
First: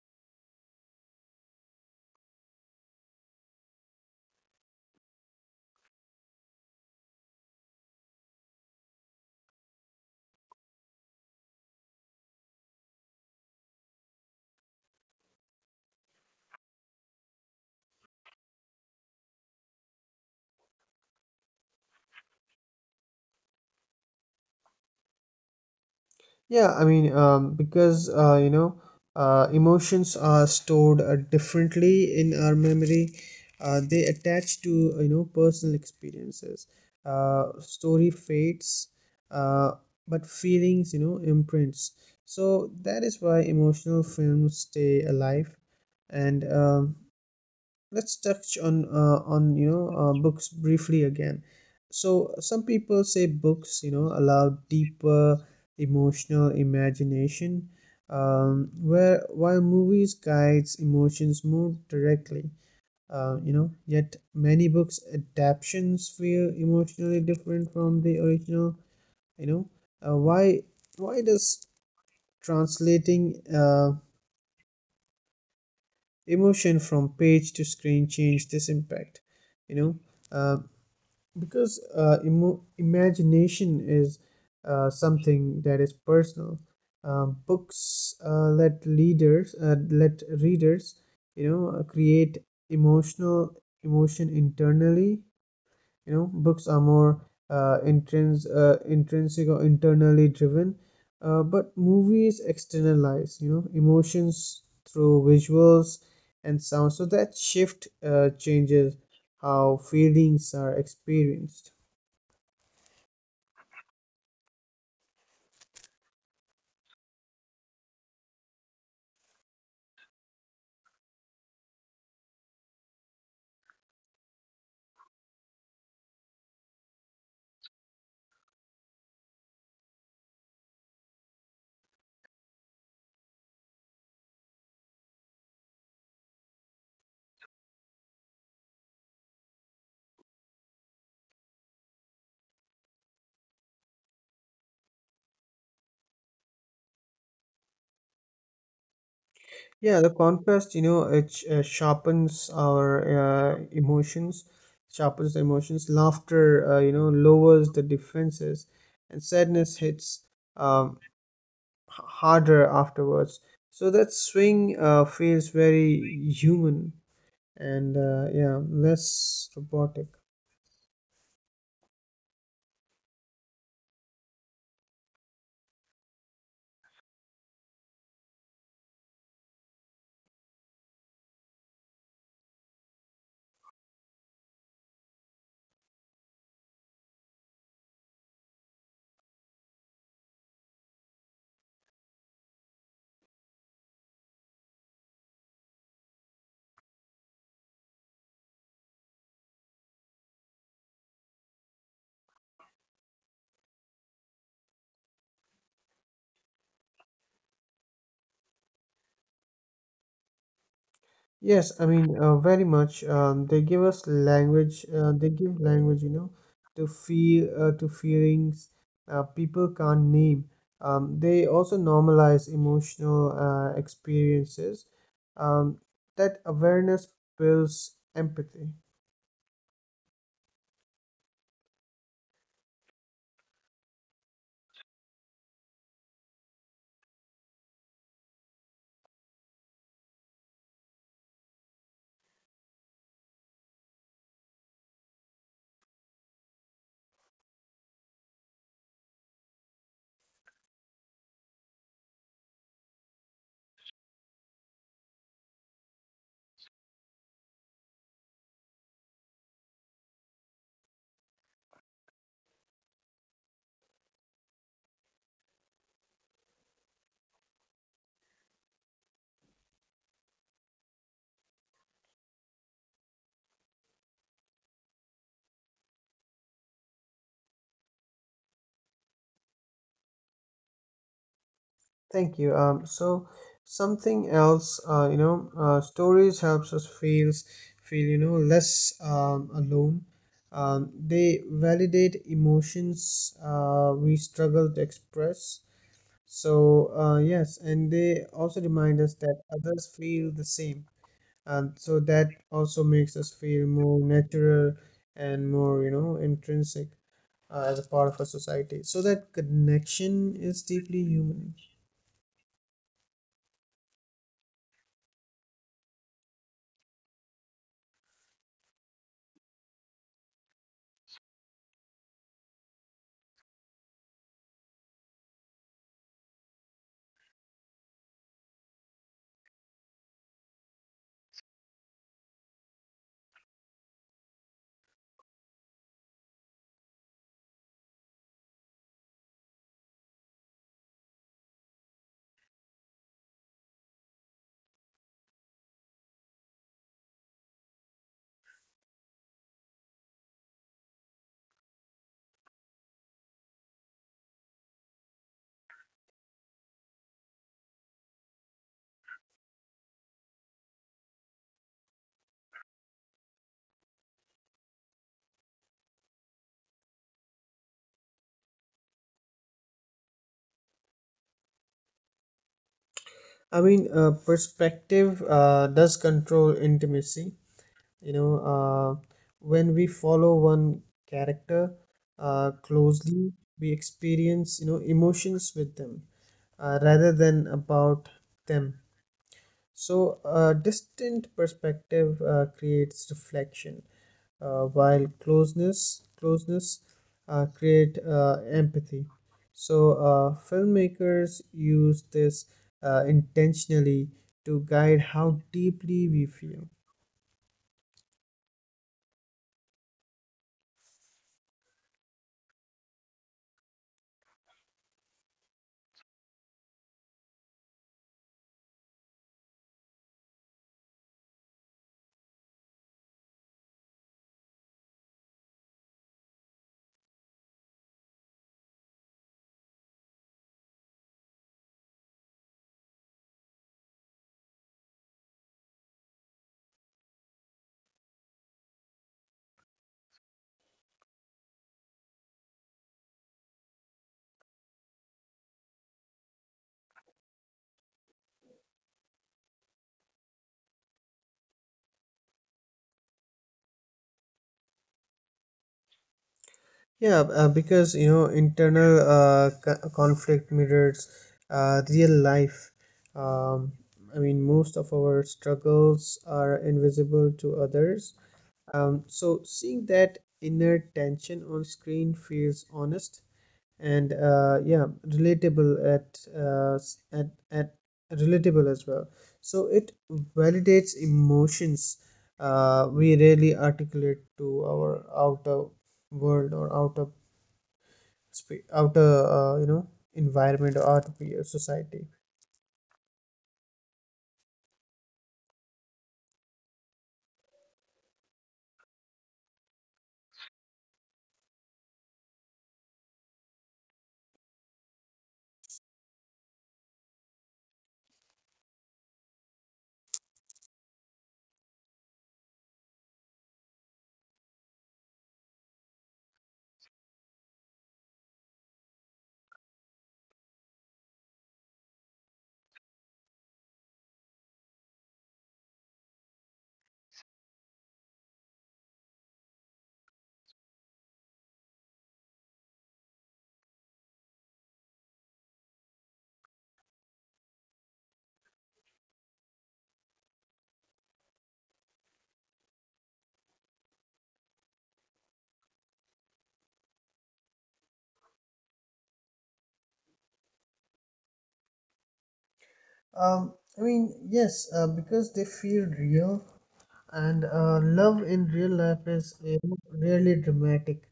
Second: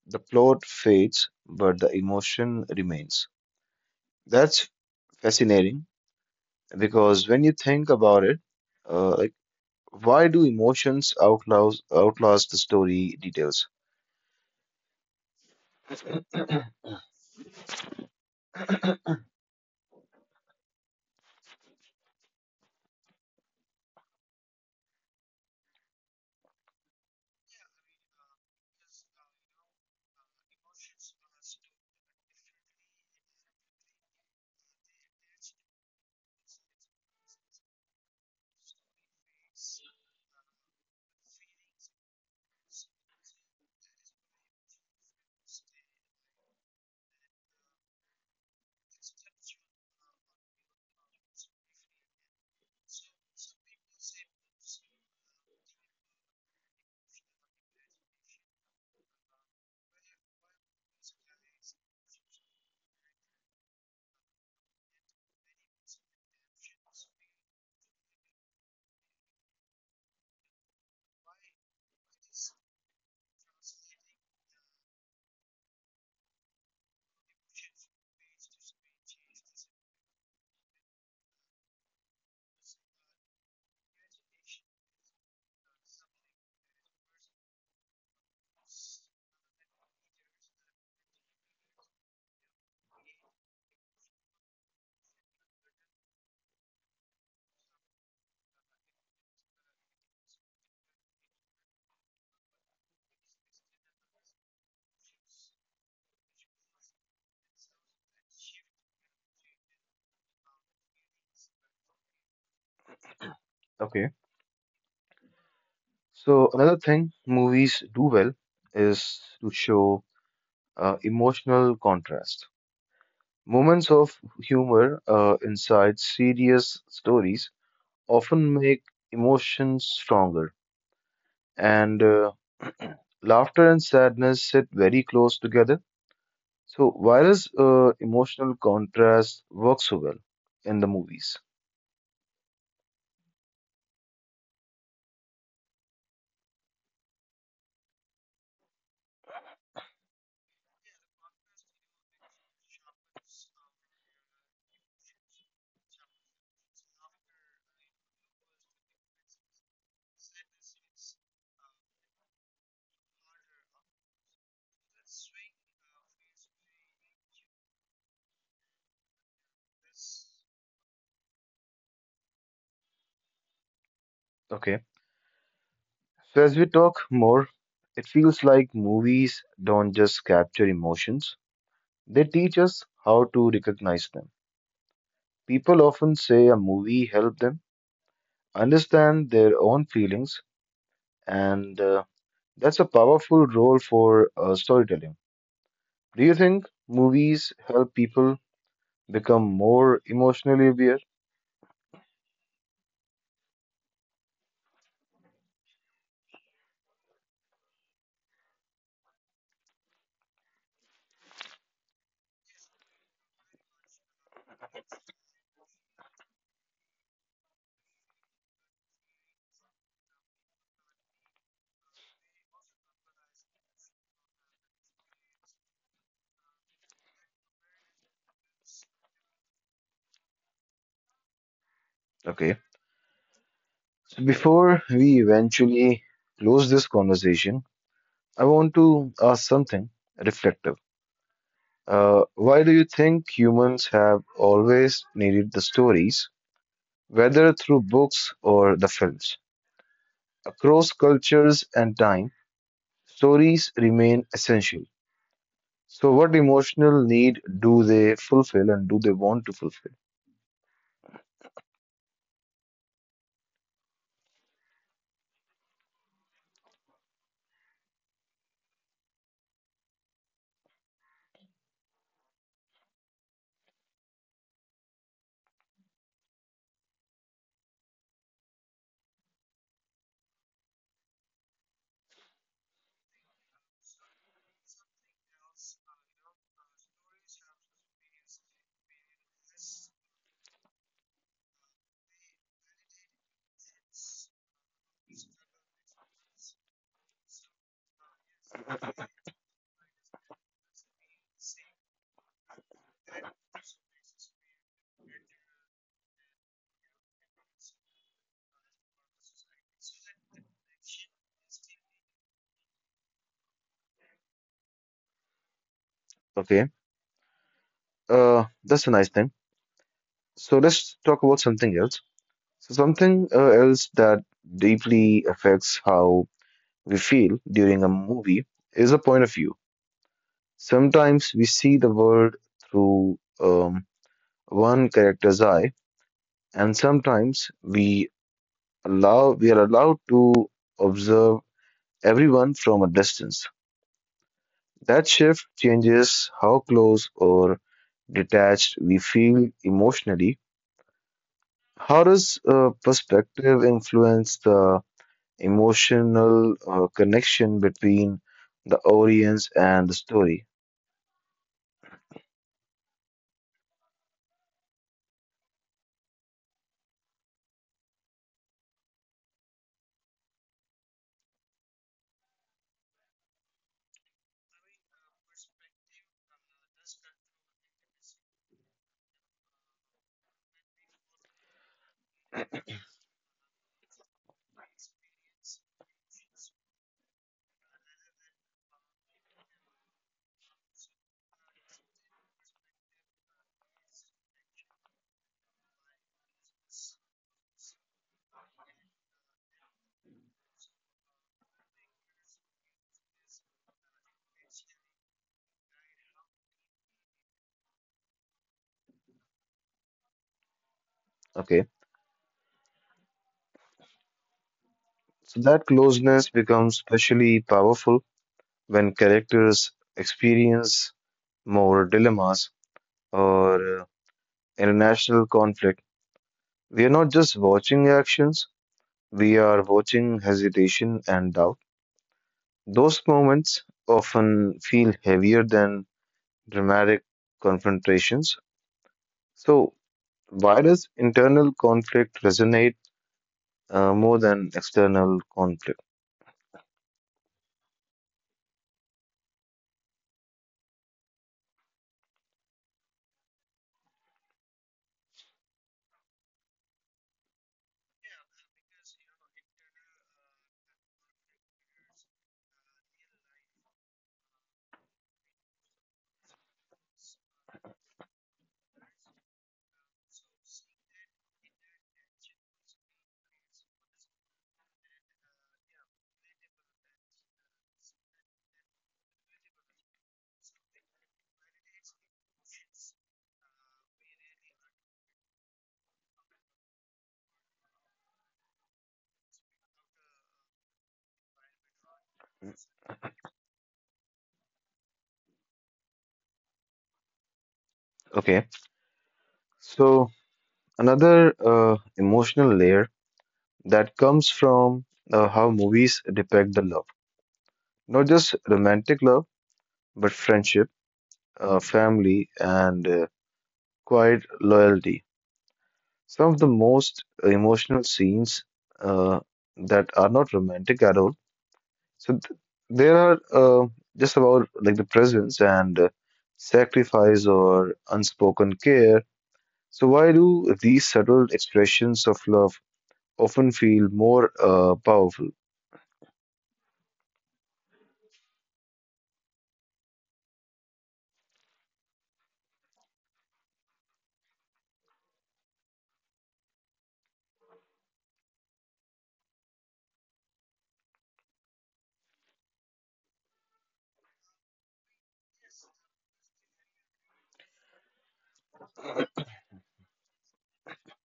[SPEAKER 1] the plot fades, but the emotion remains. That's fascinating. Because when you think about it, uh, like why do emotions outlast the story details?
[SPEAKER 2] Because you know, emotions are stored differently in our memory. They attach to you know, personal experiences. Story fades, uh, but feelings, you know, imprints. So that is why emotional films stay alive. And Let's touch on you know, books briefly again. So some people say books, you know, allow deeper emotional imagination, where while movies guides emotions more directly. You know, yet many books adaptations feel emotionally different from the original, you know. uh, why why does translating emotion from page to screen change this impact, you know? uh, because imagination is something that is personal. Books let readers, you know, create emotional emotion internally. You know, books are more intrinsic or internally driven, but movies externalize, you know, emotions through visuals and sound. So that shift changes how feelings are experienced.
[SPEAKER 1] Okay. So another thing movies do well is to show emotional contrast. Moments of humor inside serious stories often make emotions stronger, and laughter and sadness sit very close together. So why does emotional contrast work so well in the movies?
[SPEAKER 2] Yeah, the contrast, you know, it sharpens the emotions. Laughter, you know, lowers the defenses, and sadness hits um, harder afterwards. So that swing feels very human and yeah, less robotic.
[SPEAKER 1] Okay. So as we talk more, it feels like movies don't just capture emotions, they teach us how to recognize them. People often say a movie helped them understand their own feelings, and that's a powerful role for storytelling. Do you think movies help people become more emotionally aware?
[SPEAKER 2] Yes, I mean, very much. They give us language. They give language, you know, to feelings people can't name. They also normalize emotional experiences. Um, that awareness builds empathy.
[SPEAKER 1] Okay. So before we eventually close this conversation, I want to ask something reflective. Why do you think humans have always needed the stories, whether through books or the films? Across cultures and time, stories remain essential. So, what emotional need do they fulfill and do they want to fulfill?
[SPEAKER 2] Thank you. So something else, you know, stories helps us feel, you know, less alone. They validate emotions we struggle to express. So yes, and they also remind us that others feel the same. So that also makes us feel more natural and more, you know, intrinsic as a part of our society. So that connection is deeply human.
[SPEAKER 1] Okay, that's a nice thing. So, let's talk about something else. So, something else that deeply affects how we feel during a movie is a point of view. Sometimes we see the world through one character's eye, and sometimes we allow we are allowed to observe everyone from a distance. That shift changes how close or detached we feel emotionally. How does perspective influence the emotional connection between the audience and the story?
[SPEAKER 2] I mean, perspective does control intimacy. You know, uh, when we follow one character closely, we experience, you know, emotions with them rather than about them. So a distant perspective creates reflection, while closeness create empathy. So filmmakers use this intentionally to guide how deeply we feel.
[SPEAKER 1] Okay. So that closeness becomes especially powerful when characters experience more dilemmas or international conflict. We are not just watching actions, we are watching hesitation and doubt. Those moments often feel heavier than dramatic confrontations. So, why does internal conflict resonate more than external conflict?
[SPEAKER 2] Yeah, because you know, internal conflict mirrors real life. Um, I mean, most of our struggles are invisible to others. So seeing that inner tension on screen feels honest and yeah, relatable at relatable as well. So it validates emotions we rarely articulate to our outer world, or outer you know, environment, or outer peer society.
[SPEAKER 1] Okay. So another emotional layer that comes from how movies depict the love, not just romantic love, but friendship, family, and quiet loyalty. Some of the most emotional scenes uh, that are not romantic at all. So th- there are just about like the presence and sacrifice or unspoken care. So why do these subtle expressions of love often feel more powerful.
[SPEAKER 2] Um, I mean, yes, because they feel real and love in real life is you know, really dramatic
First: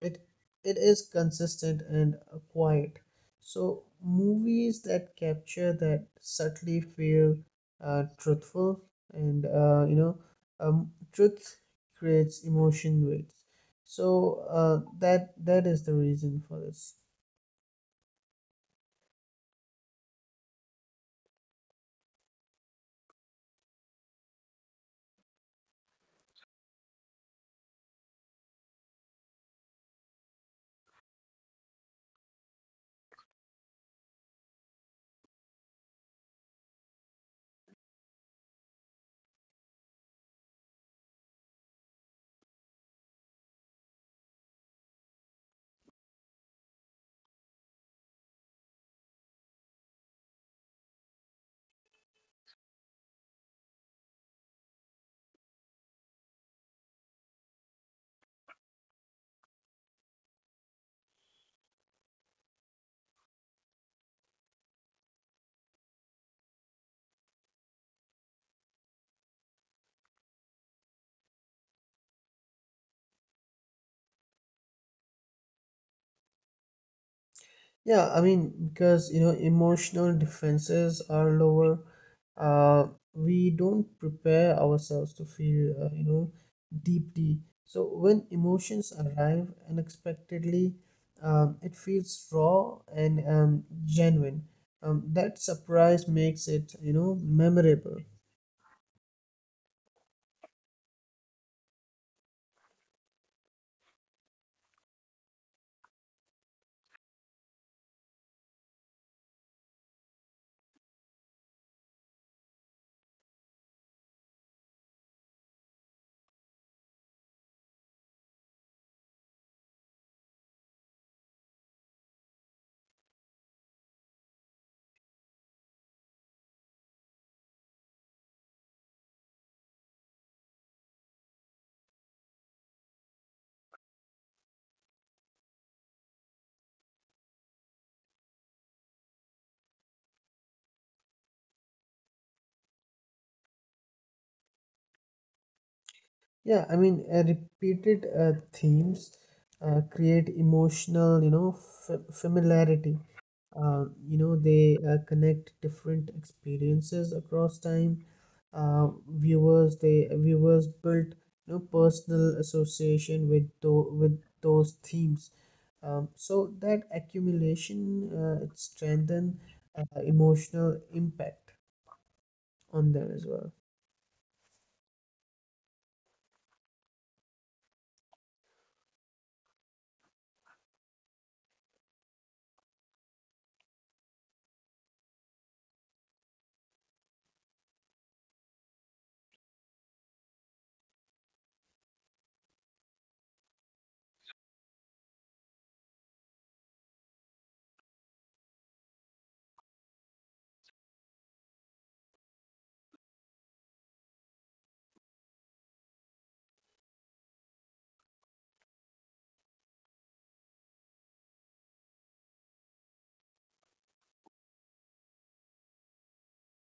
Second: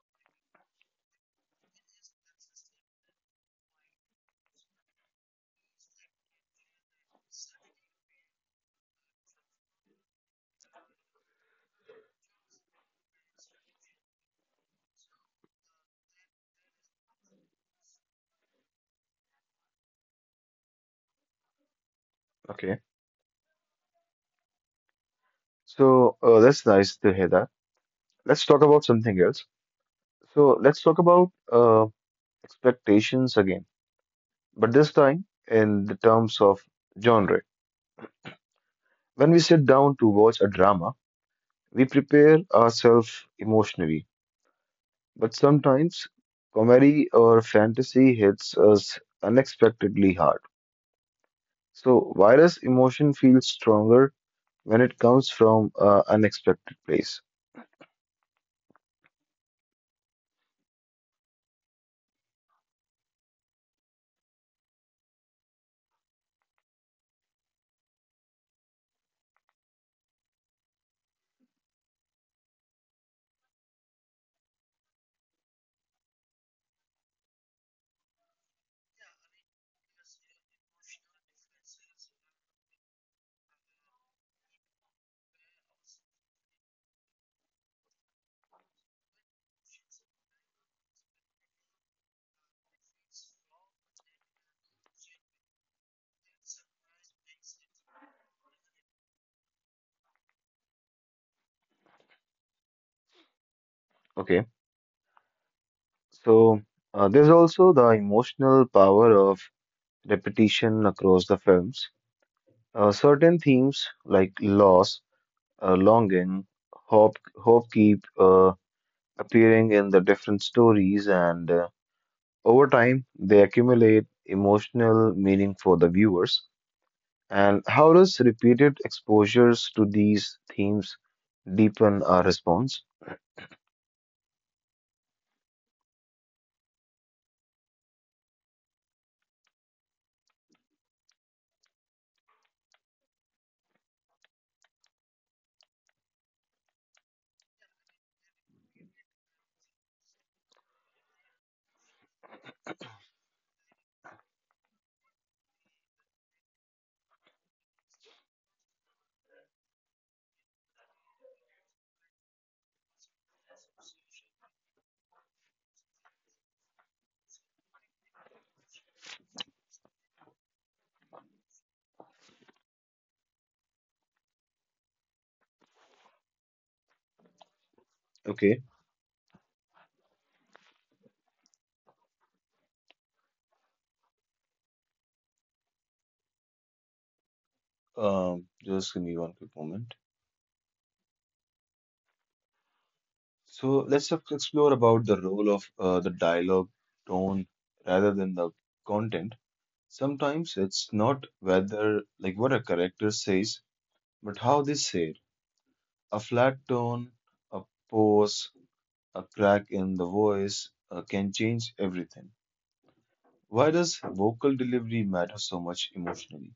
[SPEAKER 2] it it is consistent and quiet so movies that capture that subtly feel truthful and you know truth creates emotion weights so that that is the reason for this
[SPEAKER 1] Okay. So that's nice to hear that. Let's talk about something else. So let's talk about expectations again, but this time in the terms of genre. When we sit down to watch a drama, we prepare ourselves emotionally, but sometimes comedy or fantasy hits us unexpectedly hard. So why does emotion feel stronger when it comes from an unexpected place?
[SPEAKER 2] Yeah, I mean, because you know, emotional defenses are lower. Uh, we don't prepare ourselves to feel, you know, deeply. So when emotions arrive unexpectedly, it feels raw and genuine. That surprise makes it, you know, memorable.
[SPEAKER 1] Okay, so there's also the emotional power of repetition across the films. Certain themes like loss, longing, hope, hope keep appearing in the different stories, and over time they accumulate emotional meaning for the viewers. And how does repeated exposures to these themes deepen our response?
[SPEAKER 2] Yeah, I mean, repeated themes create emotional, you know, f- familiarity. You know, they connect different experiences across time. Viewers, they viewers build, you know, personal association with tho- with those themes. So that accumulation it strengthen emotional impact on them as well.
[SPEAKER 1] Okay, just give me one quick moment. So let's explore about the role of the dialogue tone rather than the content. Sometimes it's not whether like what a character says, but how they say it. A flat tone, a pause, a crack in the voice can change everything. Why does vocal delivery matter so much emotionally?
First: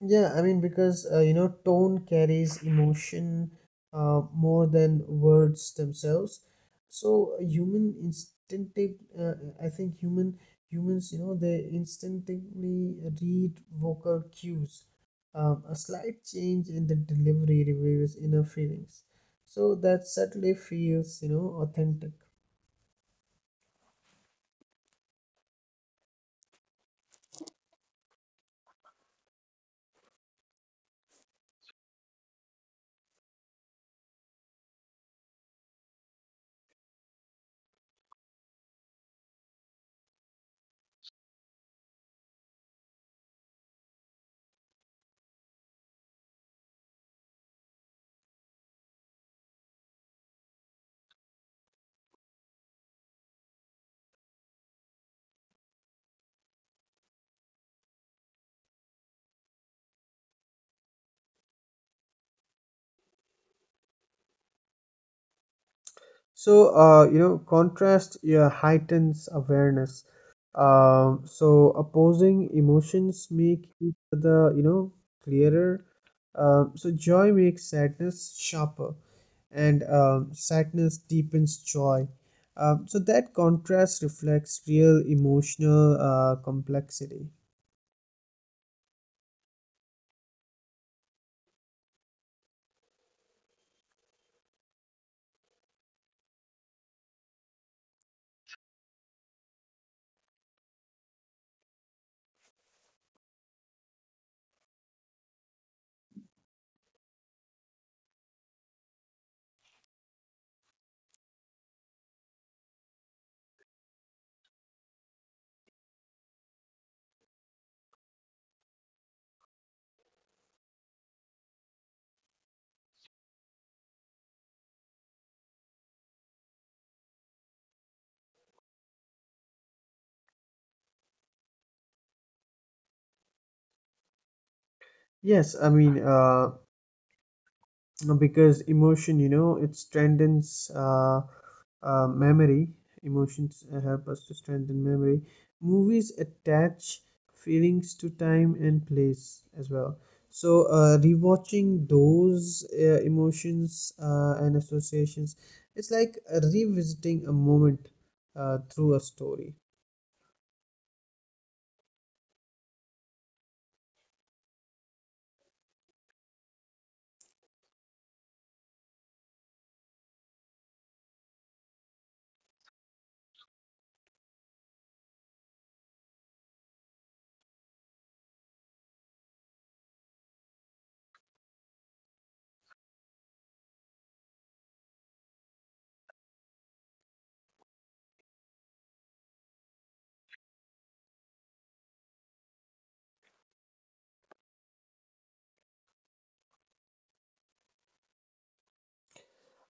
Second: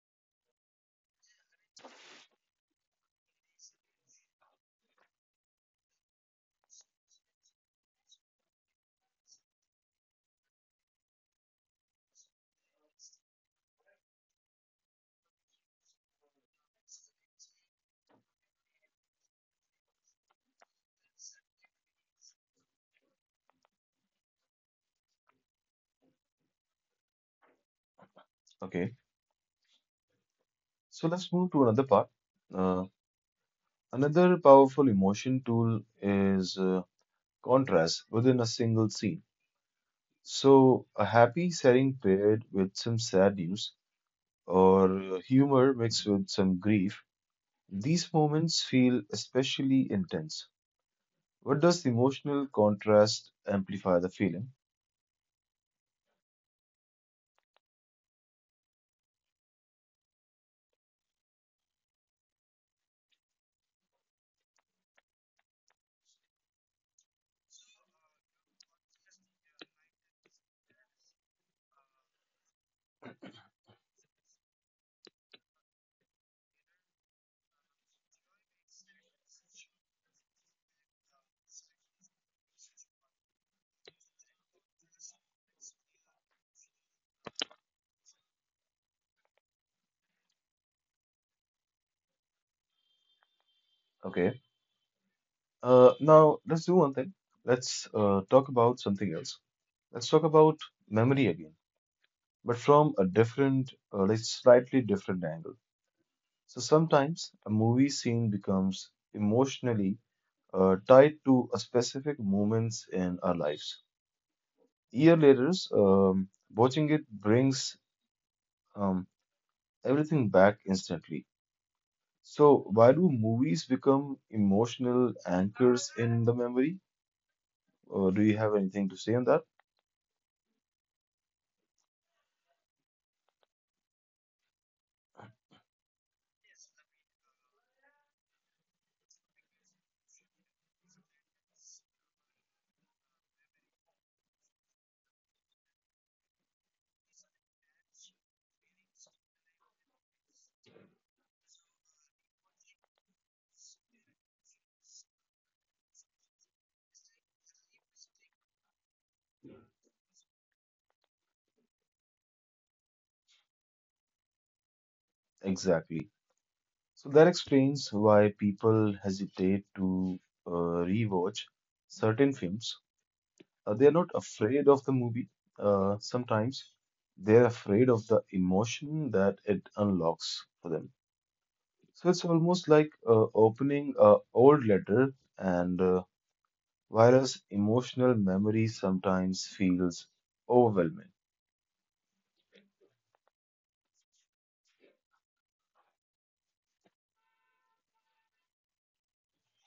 [SPEAKER 2] Yeah, I mean, because you know, tone carries emotion more than words themselves. So human instinctive, uh, I think human humans, you know, they instinctively read vocal cues. A slight change in the delivery reveals inner feelings. So that subtly feels, you know, authentic.
[SPEAKER 1] Okay. So let's move to another part. Uh, another powerful emotion tool is contrast within a single scene. So a happy setting paired with some sad news or humor mixed with some grief, these moments feel especially intense. What does the emotional contrast amplify the feeling?
[SPEAKER 2] So, you know, contrast yeah, heightens awareness. So, opposing emotions make each other, you know, clearer. So, joy makes sadness sharper, and sadness deepens joy. So, that contrast reflects real emotional complexity.
[SPEAKER 1] Okay. Now let's do one thing. Let's talk about something else. Let's talk about memory again, but from a different, like slightly different angle. So sometimes a movie scene becomes emotionally tied to a specific moments in our lives. Year later, watching it brings um, everything back instantly. So why do movies become emotional anchors in the memory? Do you have anything to say on that?
[SPEAKER 2] Yes, I mean, because emotion, you know, it strengthens. Memory emotions help us to strengthen memory movies attach feelings to time and place as well so rewatching those emotions and associations it's like revisiting a moment through a story
[SPEAKER 1] Exactly. So that explains why people hesitate to rewatch certain films they're not afraid of the movie. Sometimes they're afraid of the emotion that it unlocks for them. So it's almost like opening a old letter, and whereas emotional memory sometimes feels overwhelming.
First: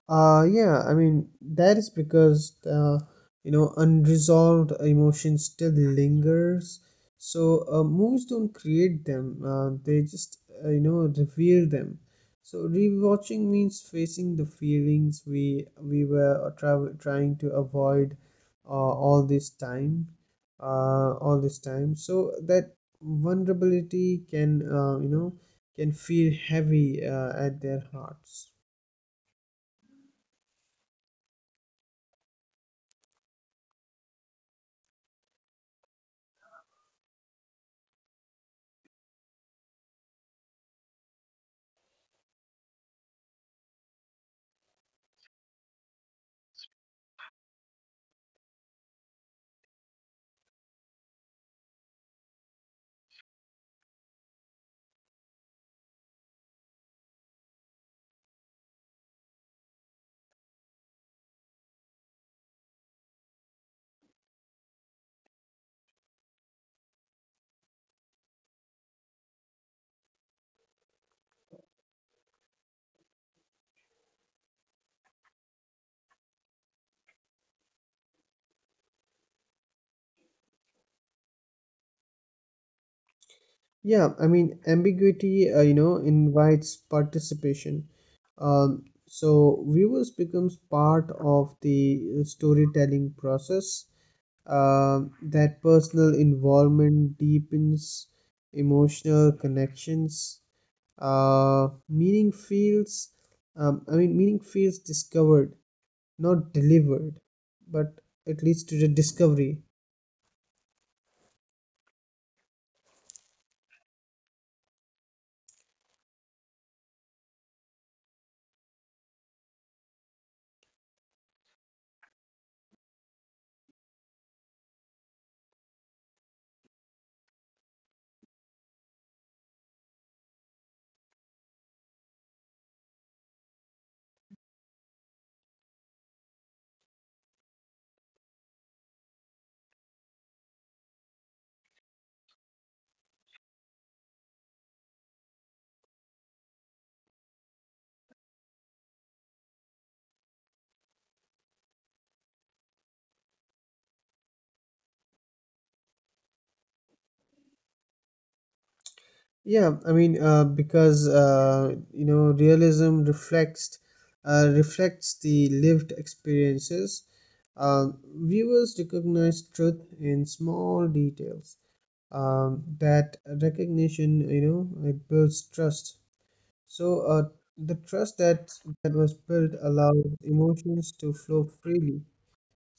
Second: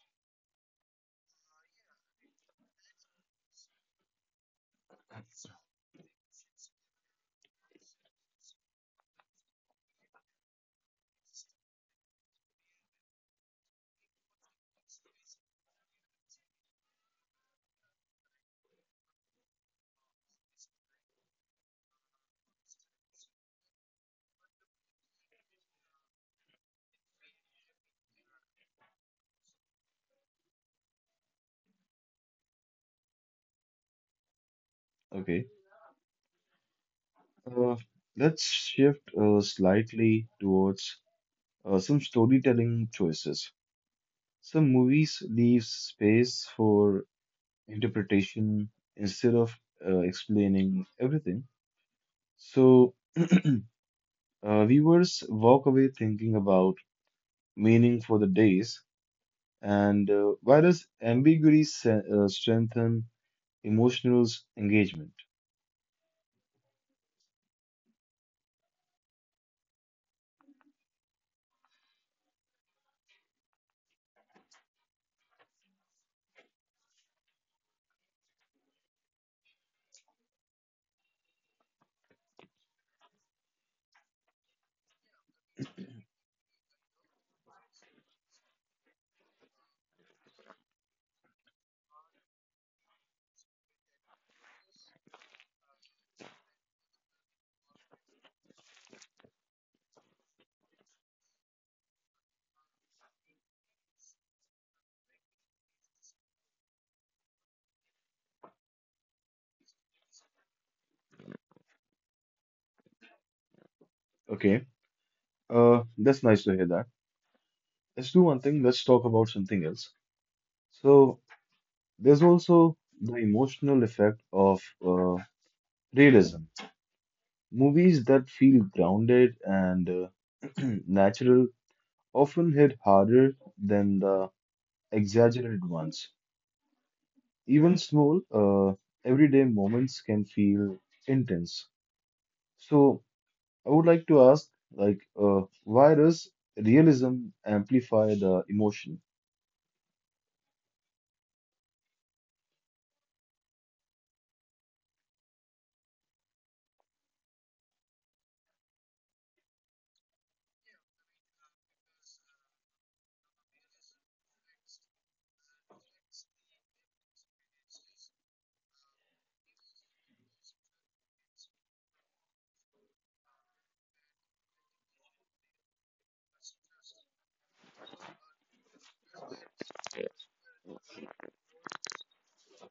[SPEAKER 2] Yeah, I mean, that is because, you know, unresolved emotions still lingers. So, movies don't create them, they just, you know, reveal them. So, rewatching means facing the feelings we were tra- trying to avoid all this time, all this time. So that vulnerability can, you know, can feel heavy at their hearts.
[SPEAKER 1] Okay, uh, let's shift slightly towards some storytelling choices. Some movies leave space for interpretation instead of explaining everything. So, viewers walk away thinking about meaning for the days. And why does ambiguity strengthen emotional engagement?
[SPEAKER 2] Yeah, I mean, ambiguity, you know, invites participation. So viewers becomes part of the storytelling process. That personal involvement deepens emotional connections. Meaning feels, I mean, meaning feels discovered, not delivered, but it leads to the discovery.
[SPEAKER 1] Okay, that's nice to hear that. Let's do one thing, let's talk about something else. So, there's also the emotional effect of realism. Movies that feel grounded and natural often hit harder than the exaggerated ones. Even small, everyday moments can feel intense. So I would like to ask, like, why does realism amplify the emotion?
[SPEAKER 2] Yeah, I mean, because you know, realism reflects reflects the lived experiences. Viewers recognize truth in small details. That recognition, you know, it builds trust. So, the trust that that was built allows emotions to flow freely.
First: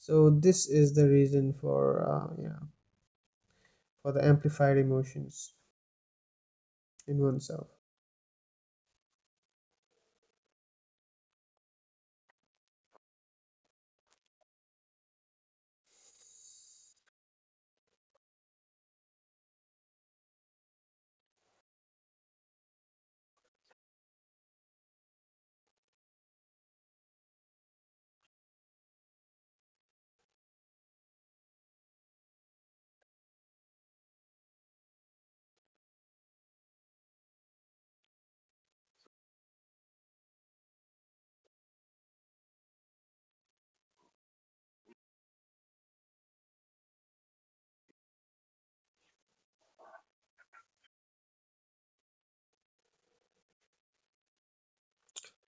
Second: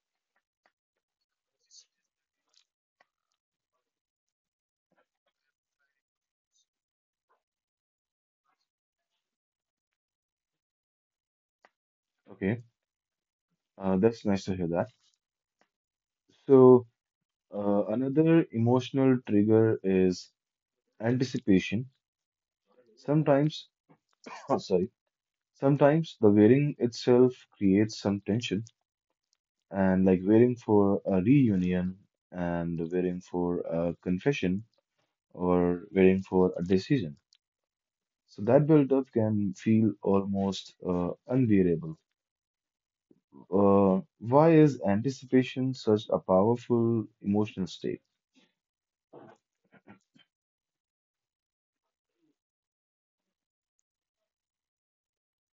[SPEAKER 2] So, this is the reason for yeah, for the amplified emotions in oneself.
[SPEAKER 1] Okay, that's nice to hear that. So another emotional trigger is anticipation. Sometimes, sorry, sometimes the waiting itself creates some tension, and like waiting for a reunion and waiting for a confession or waiting for a decision. So that buildup can feel almost unbearable. Why is anticipation such a powerful emotional state?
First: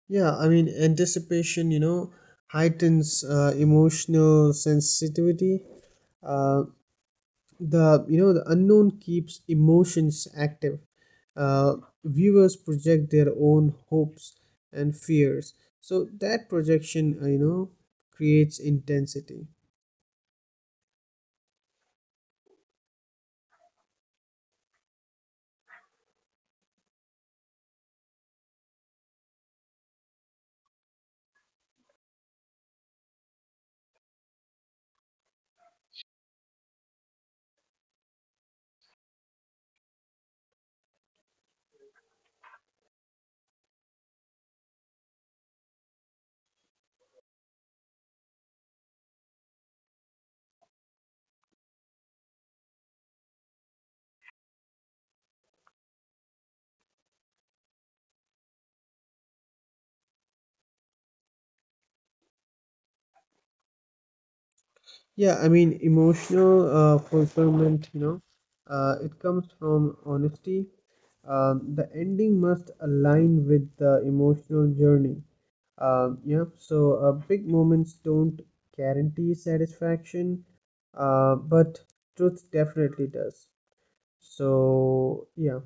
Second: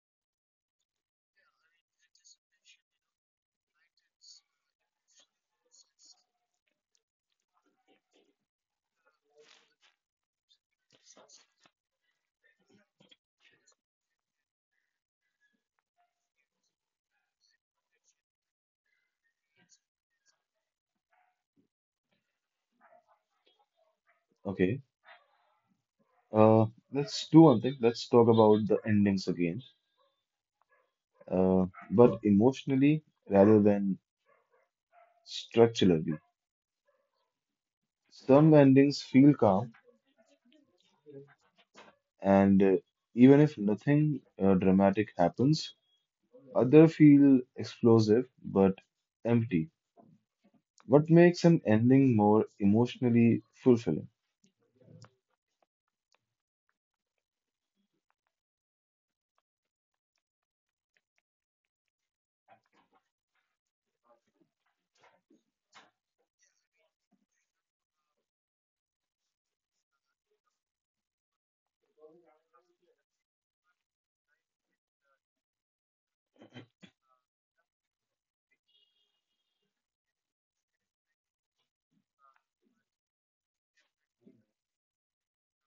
[SPEAKER 2] Yeah, I mean, anticipation, you know, heightens emotional sensitivity. Uh, the, you know, the unknown keeps emotions active. Uh, viewers project their own hopes and fears. So that projection, you know, creates intensity.
[SPEAKER 1] Okay, uh, let's do one thing. Let's talk about the endings again, uh, but emotionally rather than structurally. Some endings feel calm, and even if nothing dramatic happens, other feel explosive but empty. What makes an ending more emotionally fulfilling?
[SPEAKER 2] Yeah, I mean, emotional fulfillment, you know, it comes from honesty. The ending must align with the emotional journey yep. So big moments don't guarantee satisfaction, but truth definitely does. So yeah,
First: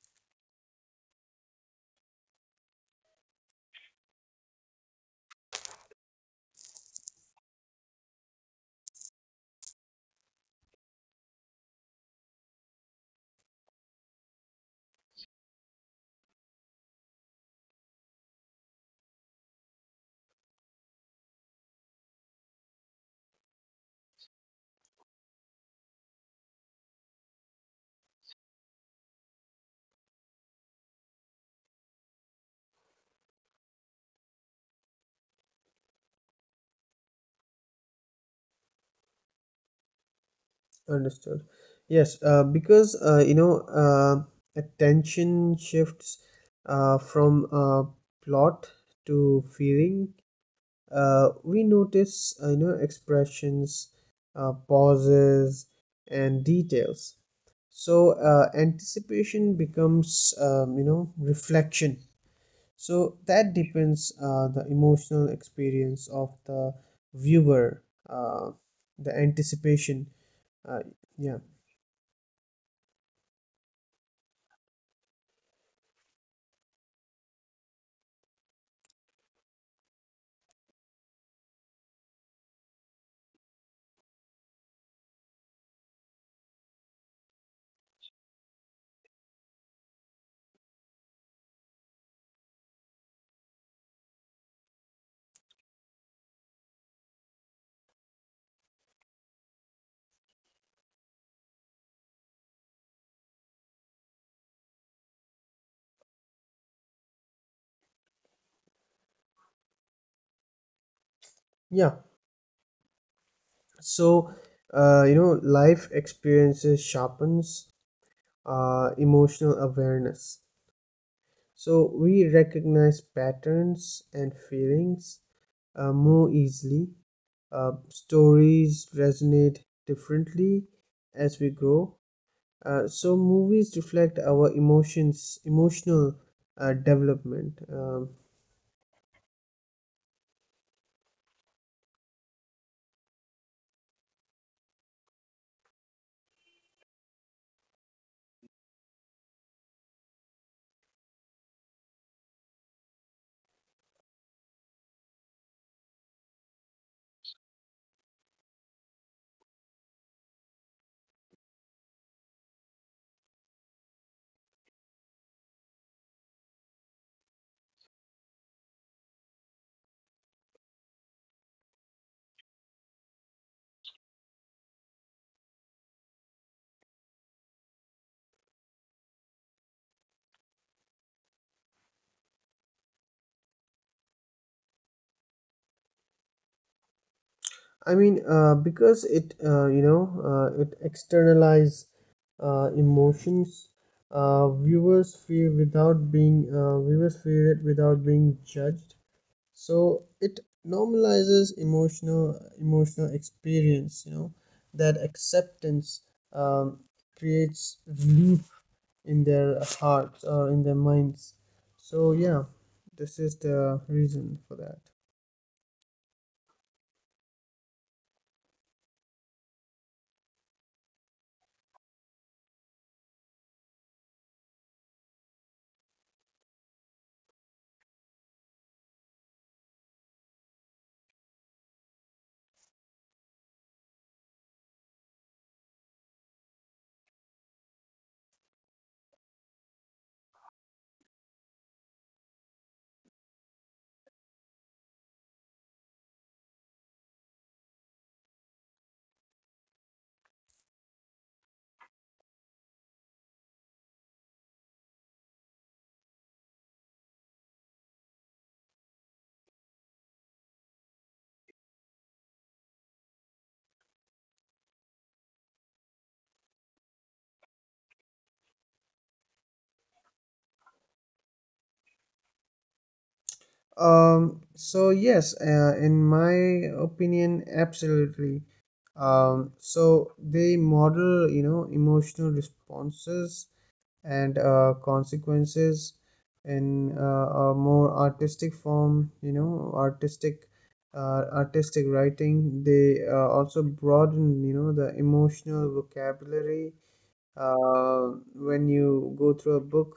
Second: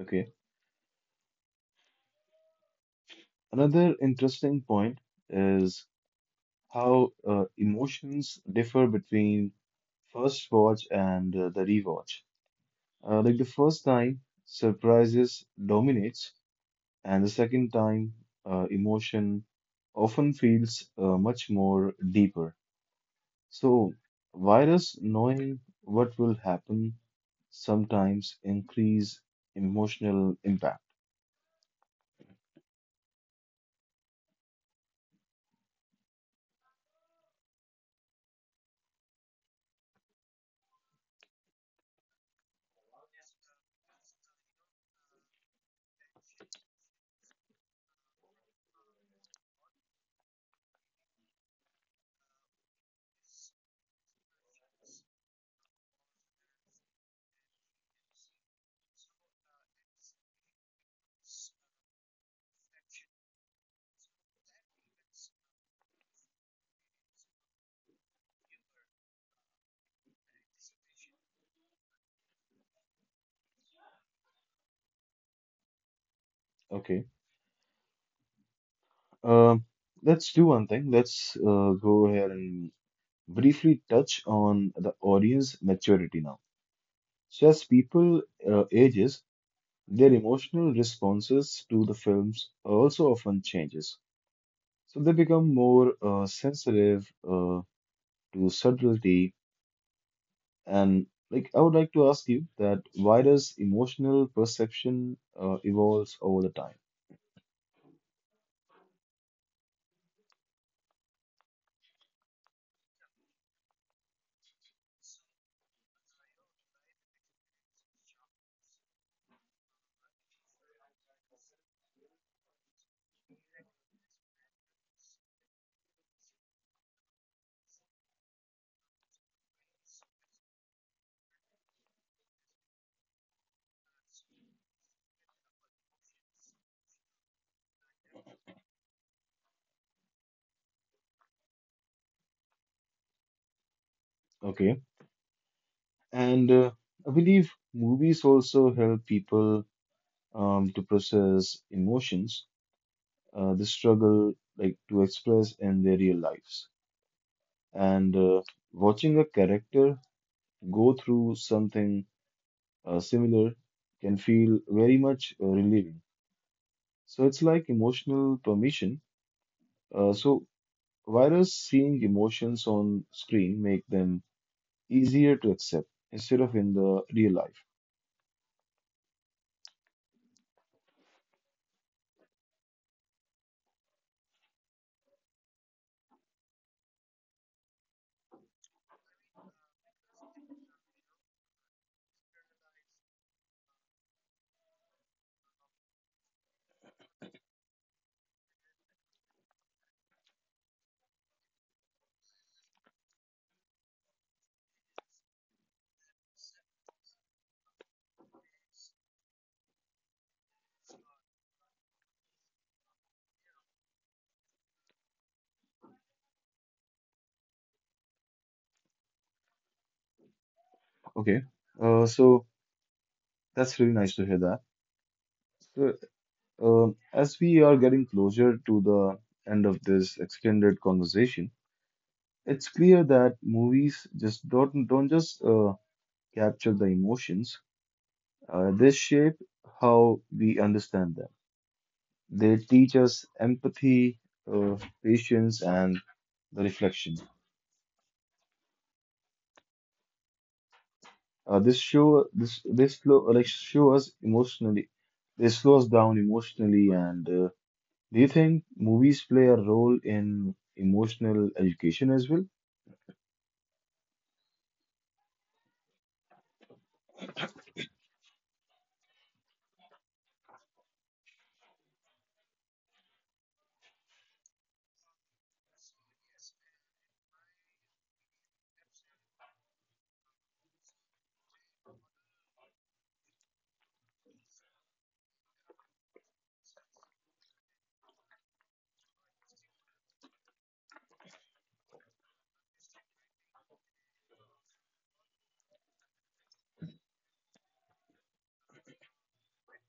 [SPEAKER 1] Okay. Another interesting point is how emotions differ between first watch and the rewatch. Like the first time, surprises dominates, and the second time, emotion often feels much more deeper. So, virus knowing what will happen sometimes increase emotional impact.
[SPEAKER 2] understood. Yes, because you know, attention shifts from plot to feeling. We notice, you know, expressions, pauses, and details. So anticipation becomes you know reflection so that depends the emotional experience of the viewer uh, the anticipation uh, yeah
[SPEAKER 1] Okay, um, let's do one thing. Let's go ahead and briefly touch on the audience maturity now. So, as people ages, their emotional responses to the films also often changes. So they become more sensitive to subtlety. And like, I would like to ask you that why does emotional perception evolves over the time?
[SPEAKER 2] yeah so you know life experiences sharpens emotional awareness so we recognize patterns and feelings more easily stories resonate differently as we grow. So movies reflect our emotions, emotional development.
[SPEAKER 1] Okay, and I believe movies also help people to process emotions the struggle like to express in their real lives and watching a character go through something similar can feel very much relieving, so it's like emotional permission, so why does seeing emotions on screen make them easier to accept instead of in the real life?
[SPEAKER 2] I mean, because it you know it externalizes emotions. Viewers feel without being viewers feel it without being judged. So it normalizes emotional emotional experience you know that acceptance um, creates relief in their hearts or in their minds so yeah this is the reason for that
[SPEAKER 1] Okay, so that's really nice to hear that. So as we are getting closer to the end of this extended conversation, it's clear that movies just don't just capture the emotions. They shape how we understand them. They teach us empathy, uh, patience, and the reflection. This show this this slow like show us emotionally. They slow us down emotionally. And do you think movies play a role in emotional education as well?
[SPEAKER 2] so yes in my opinion absolutely so they model you know emotional responses and consequences in a more artistic form you know artistic artistic writing they also broaden you know the emotional vocabulary when you go through a book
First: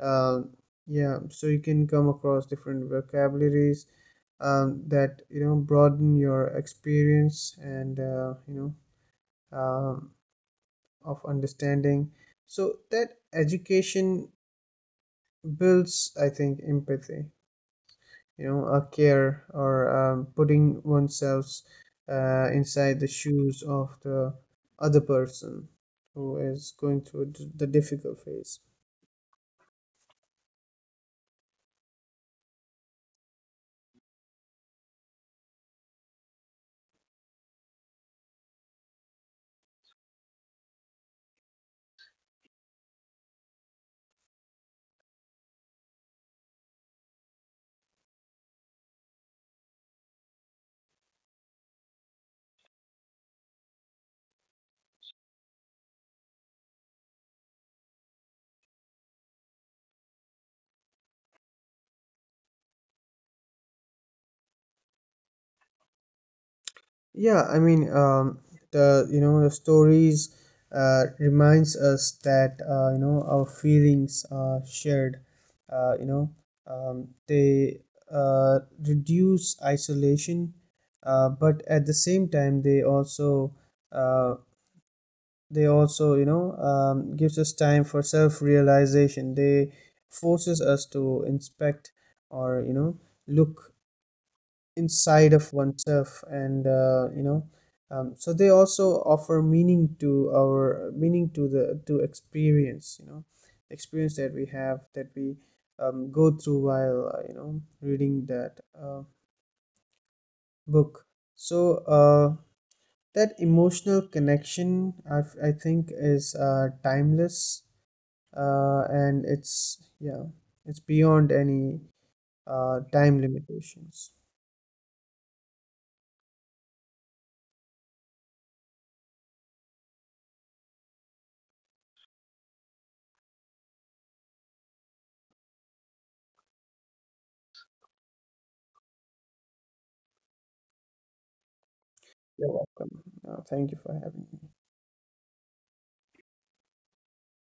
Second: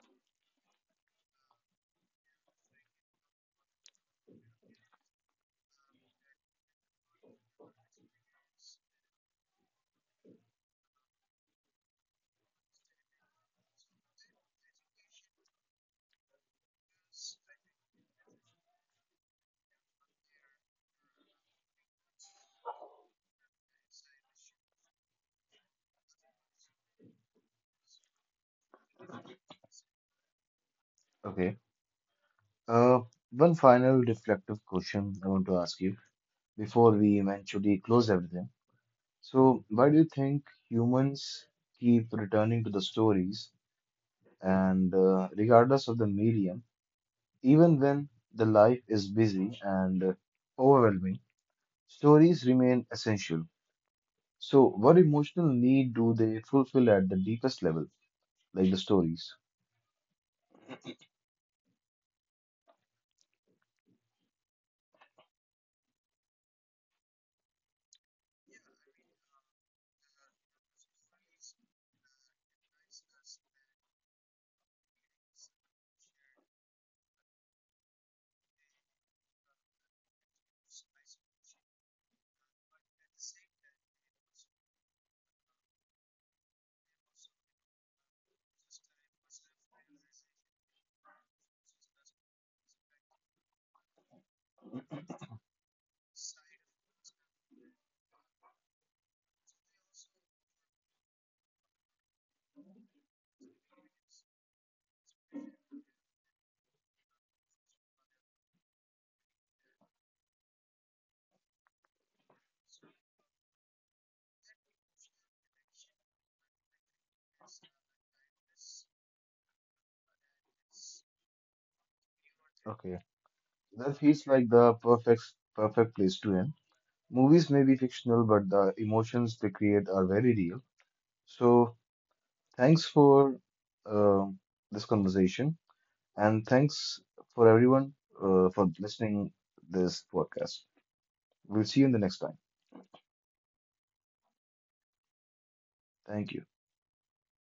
[SPEAKER 2] uh, yeah so you can come across different vocabularies that you know broaden your experience and you know of understanding so that education builds, I think, empathy. You know, a care or putting oneself inside the shoes of the other person who is going through d- the difficult phase.
[SPEAKER 1] Okay. Uh, one final reflective question I want to ask you, before we eventually close everything. So, why do you think humans keep returning to the stories and regardless of the medium, even when the life is busy and overwhelming, stories remain essential. So, what emotional need do they fulfill at the deepest level, like the stories?
[SPEAKER 2] Yeah, I mean, the you know the stories reminds us that you know our feelings are shared. You know, they uh, reduce isolation, but at the same time uh, they also you know gives us time for self-realization they forces us to inspect or you know look inside of oneself and you know so they also offer meaning to our meaning to the to experience you know experience that we have that we go through while you know reading that book so that emotional connection I think is timeless and it's yeah it's beyond any
[SPEAKER 1] Okay,
[SPEAKER 2] time
[SPEAKER 1] that
[SPEAKER 2] limitations
[SPEAKER 1] feels like the perfect place to end. Movies may be fictional, but the emotions they create are very real. So, thanks for uh, this conversation, and thanks for everyone for listening this podcast. We'll see you in the next time.
[SPEAKER 2] you're welcome thank you for having me
[SPEAKER 1] Thank you.